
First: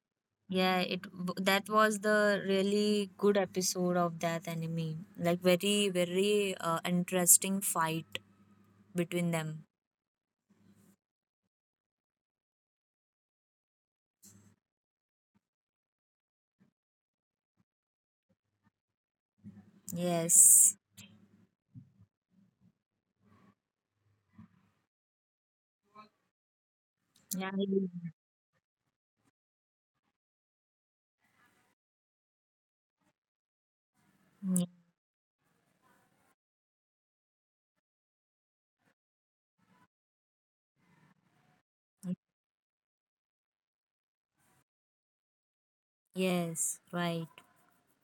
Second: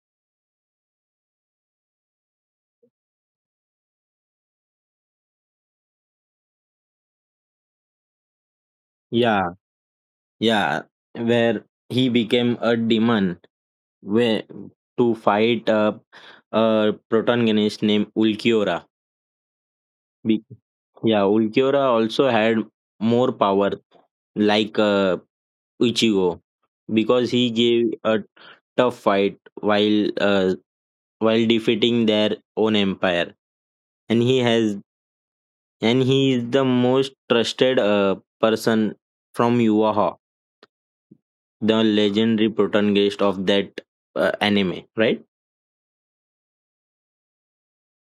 Speaker 1: yeah, that was the really good episode of that anime. Like very, very interesting fight between
Speaker 2: Yeah,
Speaker 1: them.
Speaker 2: yeah, where he became a demon where to fight a protagonist named Ulquiorra. Be-
Speaker 1: Yes.
Speaker 2: Yeah, Ulquiorra also had more power, like Ichigo, because he
Speaker 1: Yeah.
Speaker 2: gave a tough fight while defeating their own empire, and he has and he is the most trusted person from Yuaha, the legendary protagonist of that anime, right?
Speaker 1: Yes, right.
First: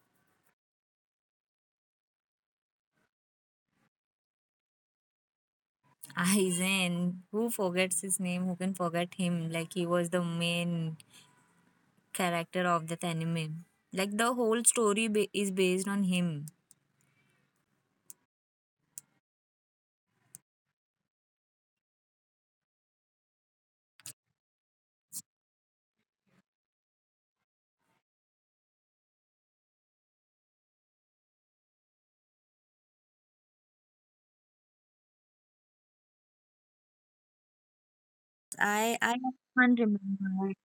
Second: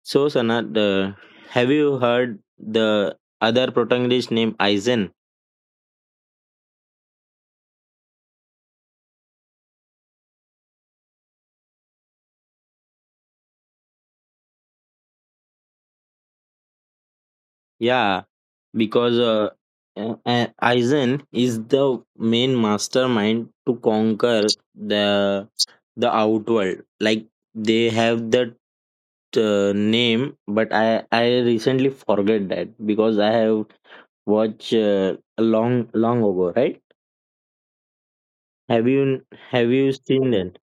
Speaker 2: So, Sana, have you heard the other protagonist named Aizen?
Speaker 1: Aizen, who forgets his name? Who can forget him? Like he was the main character of that anime. Like the whole story is based on him.
Speaker 2: Yeah, because Aizen is the main mastermind to conquer the the outworld. Like they have that name, but I recently forget that because I have watched a long long ago, right? Have
Speaker 1: I
Speaker 2: you have
Speaker 1: can't
Speaker 2: you seen
Speaker 1: remember.
Speaker 2: that?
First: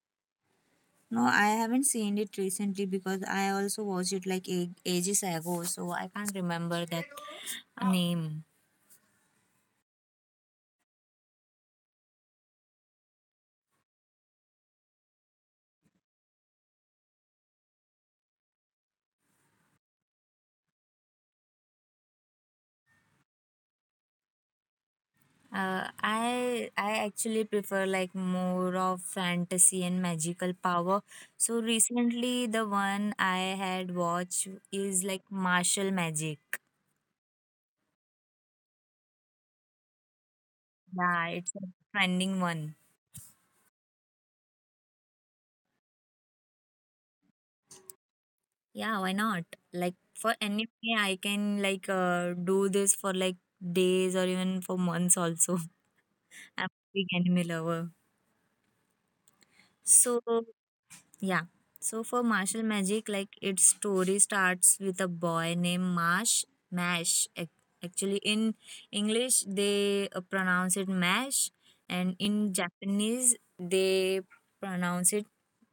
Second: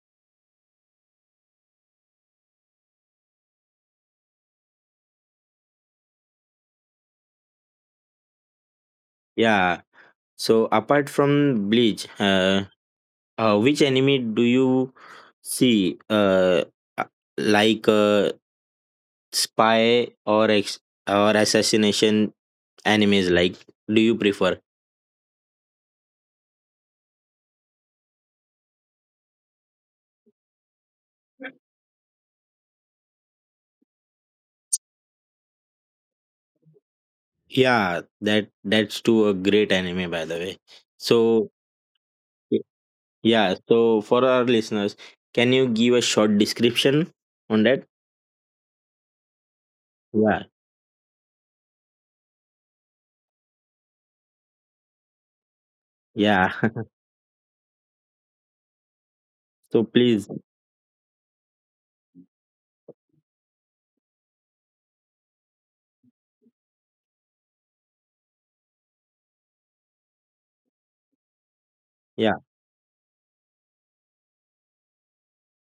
Speaker 1: No, I haven't seen it recently because I also watched it like ages ago, so I can't remember that name.
Speaker 2: Yeah. So apart from Bleach, which anime do you see? Uh, like spy or assassination animes? Like, do you prefer?
Speaker 1: I actually prefer like more of fantasy and magical power. So recently, the one I had watched is like martial magic.
Speaker 2: Yeah, that that's too a great anime by the way.
Speaker 1: Yeah,
Speaker 2: So
Speaker 1: it's a trending
Speaker 2: y-
Speaker 1: one.
Speaker 2: yeah, so for our listeners, can you give a short description on that?
Speaker 1: Yeah, why not? Like for
Speaker 2: Yeah,
Speaker 1: anime, I can like do this for like days or even for months also.
Speaker 2: yeah.
Speaker 1: I'm a big anime lover.
Speaker 2: So
Speaker 1: So,
Speaker 2: please,
Speaker 1: yeah. So, for martial magic, like its story starts with a boy named Marsh, Mash. Actually, in English, they pronounce it Mash, and
Speaker 2: yeah,
Speaker 1: in Japanese, they pronounce it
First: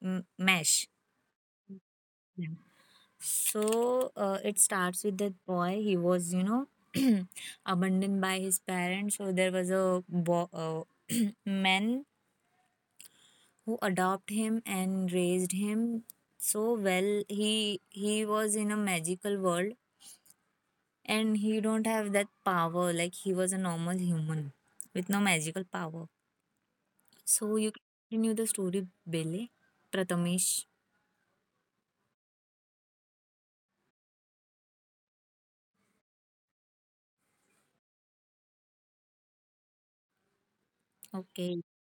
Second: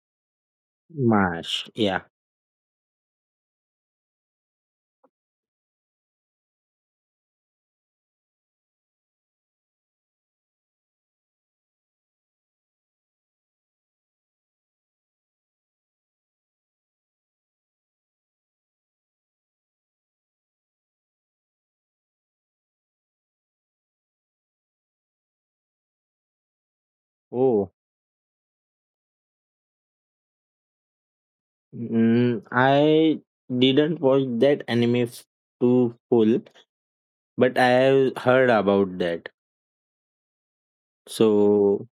Speaker 1: Mash.
Speaker 2: Mash, yeah.
Speaker 1: Yeah. So, it starts with that boy. He was, abandoned by his parents. So, there was a man who adopted him and raised him so well. He was in a magical world and he don't have that power like he was a normal human with no magical power. So
Speaker 2: Oh,
Speaker 1: you continue the story, Bele Pratamesh.
Speaker 2: mm, I didn't watch that too full. But I have heard about that.
Speaker 1: Okay.
Speaker 2: So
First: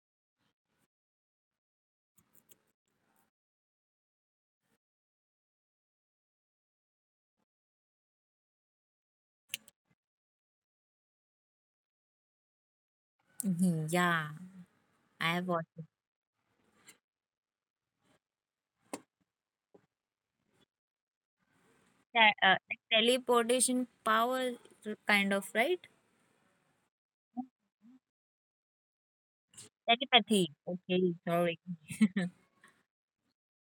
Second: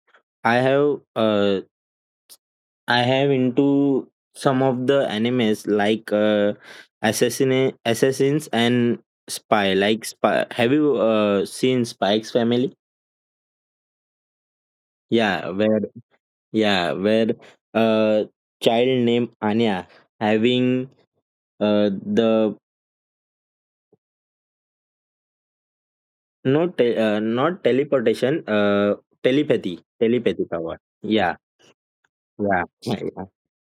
Speaker 2: I have into some of the animes like assassins and spy like spy, have you seen Spike's family?
Speaker 1: Mhm, yeah, I have
Speaker 2: Yeah,
Speaker 1: watched
Speaker 2: where uh child named Anya having
Speaker 1: that.
Speaker 2: the
Speaker 1: Like, teleportation power, kind of, right?
Speaker 2: not teleportation, telepathy
Speaker 1: Telepathy.
Speaker 2: power.
Speaker 1: Okay,
Speaker 2: Yeah,
Speaker 1: sorry.
Speaker 2: yeah, yeah, yeah.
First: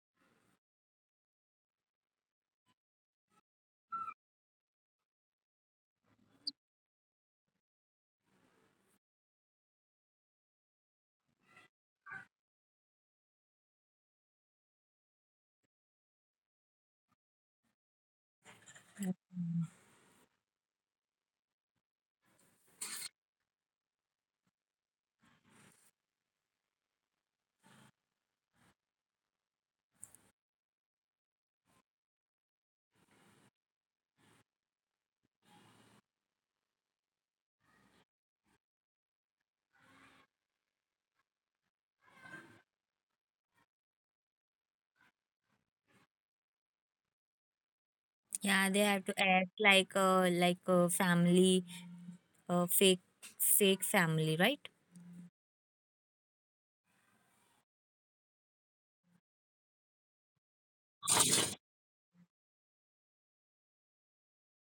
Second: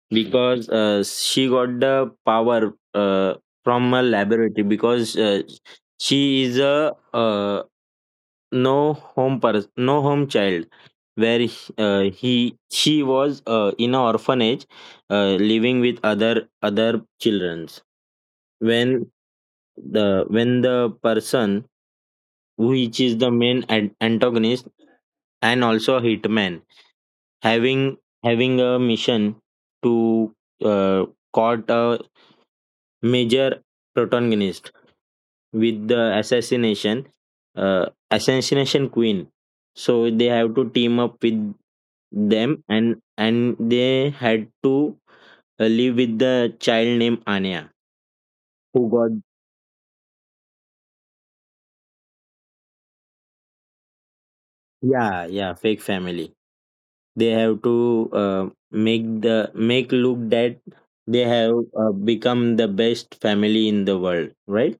Speaker 2: Because she got the power from a laboratory because she is a no home child, where he she was in an orphanage living with other childrens when the person which is the main antagonist and also a hitman having having a mission to uh, caught a major protagonist with the assassination queen, so they have to team up with them and they had to live with the child named Anya
Speaker 1: Yeah, they
Speaker 2: who
Speaker 1: have
Speaker 2: got.
Speaker 1: to act like a family, a fake family, right?
Speaker 2: Yeah, yeah, fake family. They have to uh, make the make look that they have become the best family in the world, right?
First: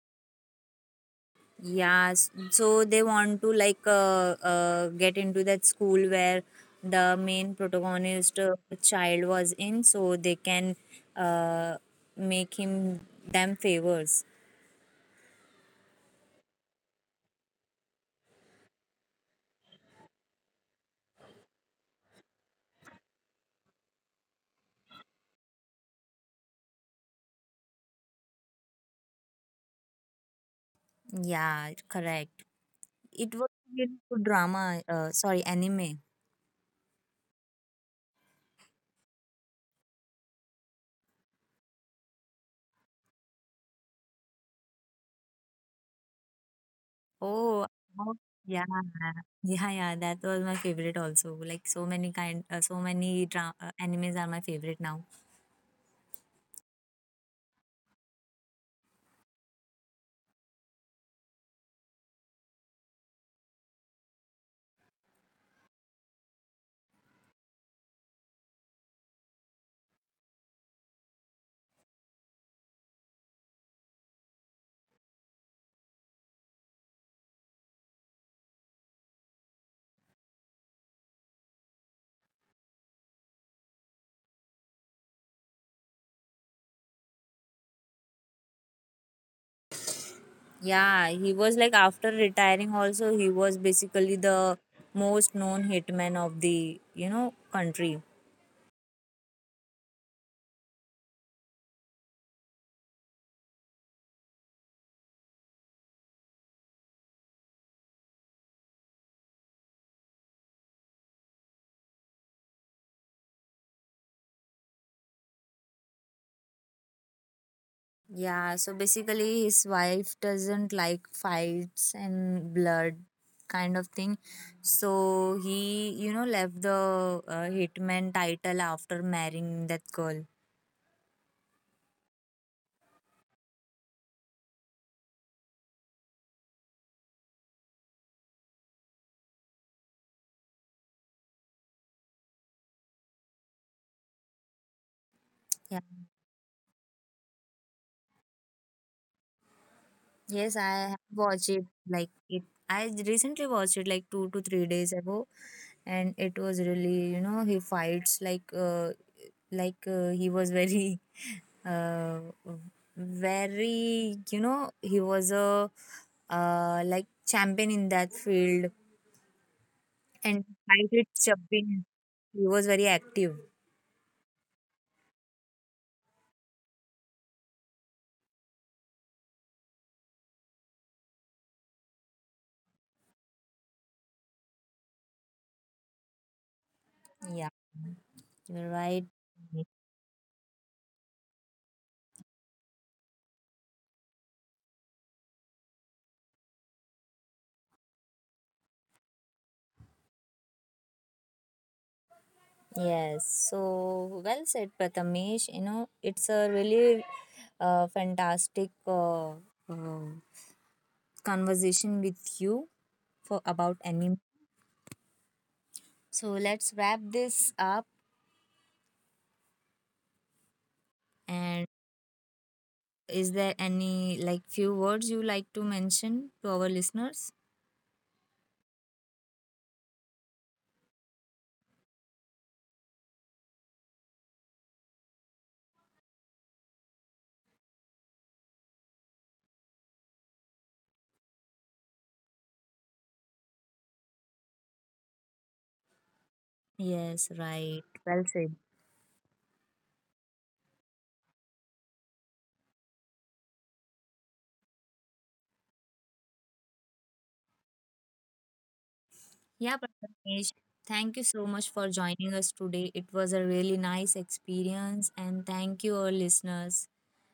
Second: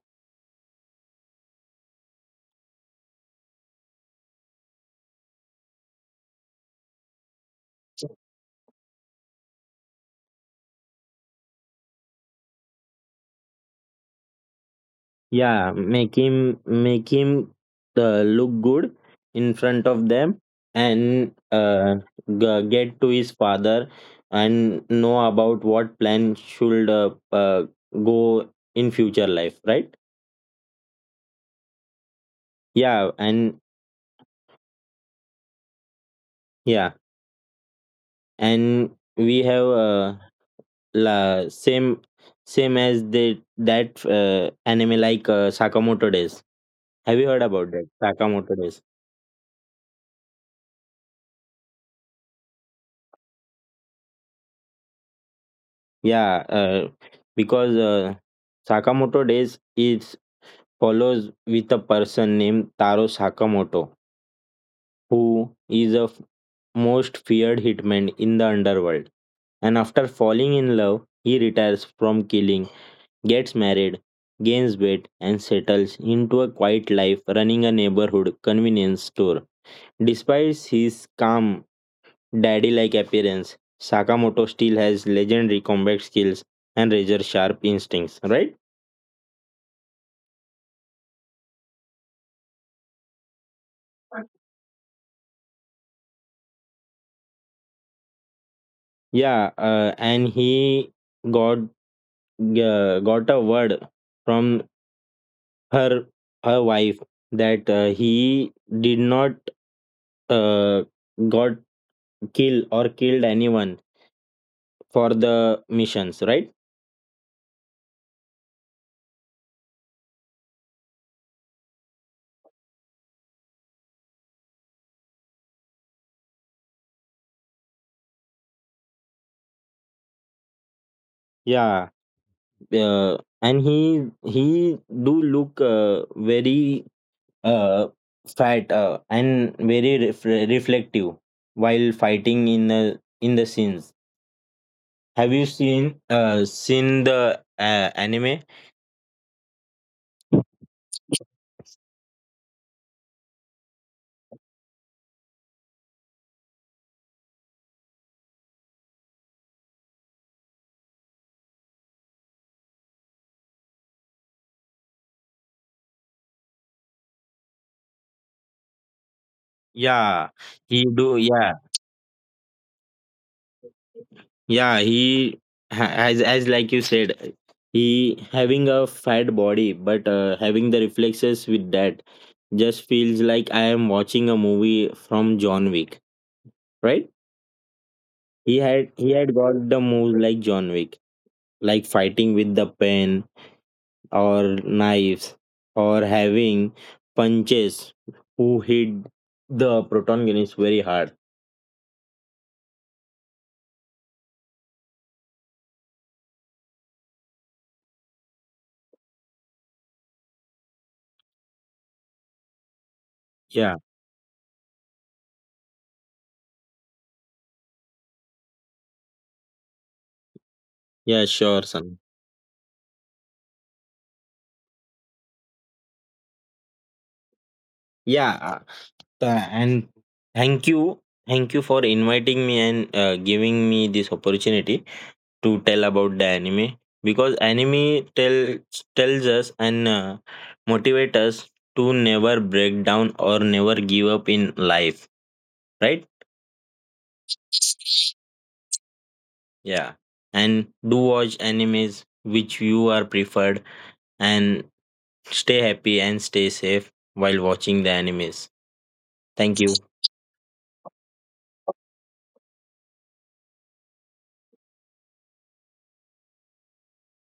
Speaker 1: Yeah, so they want to like get into that school where the main protagonist child was in, so they can uh, make him them favors.
Speaker 2: Yeah, make him look good in front of them and get to his father and know about what plan should go in future life, right?
Speaker 1: Yeah, correct.
Speaker 2: Yeah,
Speaker 1: It was
Speaker 2: and
Speaker 1: really good drama. Sorry, anime.
Speaker 2: yeah, and we have la, same same as the that anime like Sakamoto Days. Have you heard about
Speaker 1: Oh,
Speaker 2: that?
Speaker 1: oh,
Speaker 2: Sakamoto
Speaker 1: yeah,
Speaker 2: Days.
Speaker 1: yeah, yeah. That was my favorite also. Like so many so many animes are my favorite now.
Speaker 2: Yeah, because Sakamoto Days is follows with a person named Taro Sakamoto, who is the most feared hitman in the underworld. And after falling in love, he retires from killing, gets married, gains weight, and settles into a quiet life running a neighborhood convenience store. Despite his calm, daddy like appearance, Sakamoto still has legendary combat skills and razor sharp instincts, right?
Speaker 1: Yeah, he was like after retiring also he was basically the most known hitman of the, country.
Speaker 2: Yeah, and he got got a word from her her wife that he did not uh, got killed or killed anyone for the missions, right?
Speaker 1: Yeah, so basically his wife doesn't like fights and blood kind of thing. So he, left the hitman title after marrying that girl.
Speaker 2: Yeah, and he do look very uh, fat and very reflective while fighting in the scenes. Have you
Speaker 1: Yeah.
Speaker 2: seen the anime?
Speaker 1: Yes, I have watched it like it I recently watched it like 2 to 3 days ago, and it was really, he fights like he was very uh, very he was a like champion in that field,
Speaker 2: Yeah,
Speaker 1: and
Speaker 2: he
Speaker 1: despite
Speaker 2: do.
Speaker 1: its
Speaker 2: Yeah,
Speaker 1: champion he was very active,
Speaker 2: yeah. He as like you said, he having a fat body, but having the reflexes with that just feels like I am watching a movie from John Wick. Right?
Speaker 1: yeah, you're
Speaker 2: He
Speaker 1: right.
Speaker 2: had got the moves like John Wick, like fighting with the pen or knives or having punches who hit the protagonist very hard.
Speaker 1: Yes, so well said, Prathamesh. It's a really fantastic conversation with you for
Speaker 2: Yeah,
Speaker 1: about anime. So let's wrap this up.
Speaker 2: yeah, sure,
Speaker 1: And
Speaker 2: son.
Speaker 1: is there any like few words you like to mention to our listeners?
Speaker 2: Yeah, And thank you thank you for inviting me and giving me this opportunity to tell about the anime because anime tells us and motivate us to never break down or never give up in life, right?
Speaker 1: Yes, right. Well said.
Speaker 2: Yeah, and do watch animes which you are preferred and stay happy and stay safe while watching the animes. Thank you.
Speaker 1: Yeah, Prathamesh, thank you so much for joining us today. It was a really nice experience, and thank you, our listeners.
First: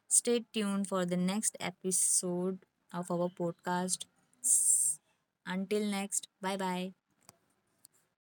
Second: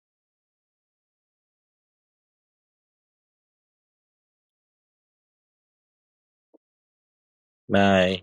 Speaker 1: Stay tuned for the next episode of our podcast. S- Until next, bye bye.
Speaker 2: Bye.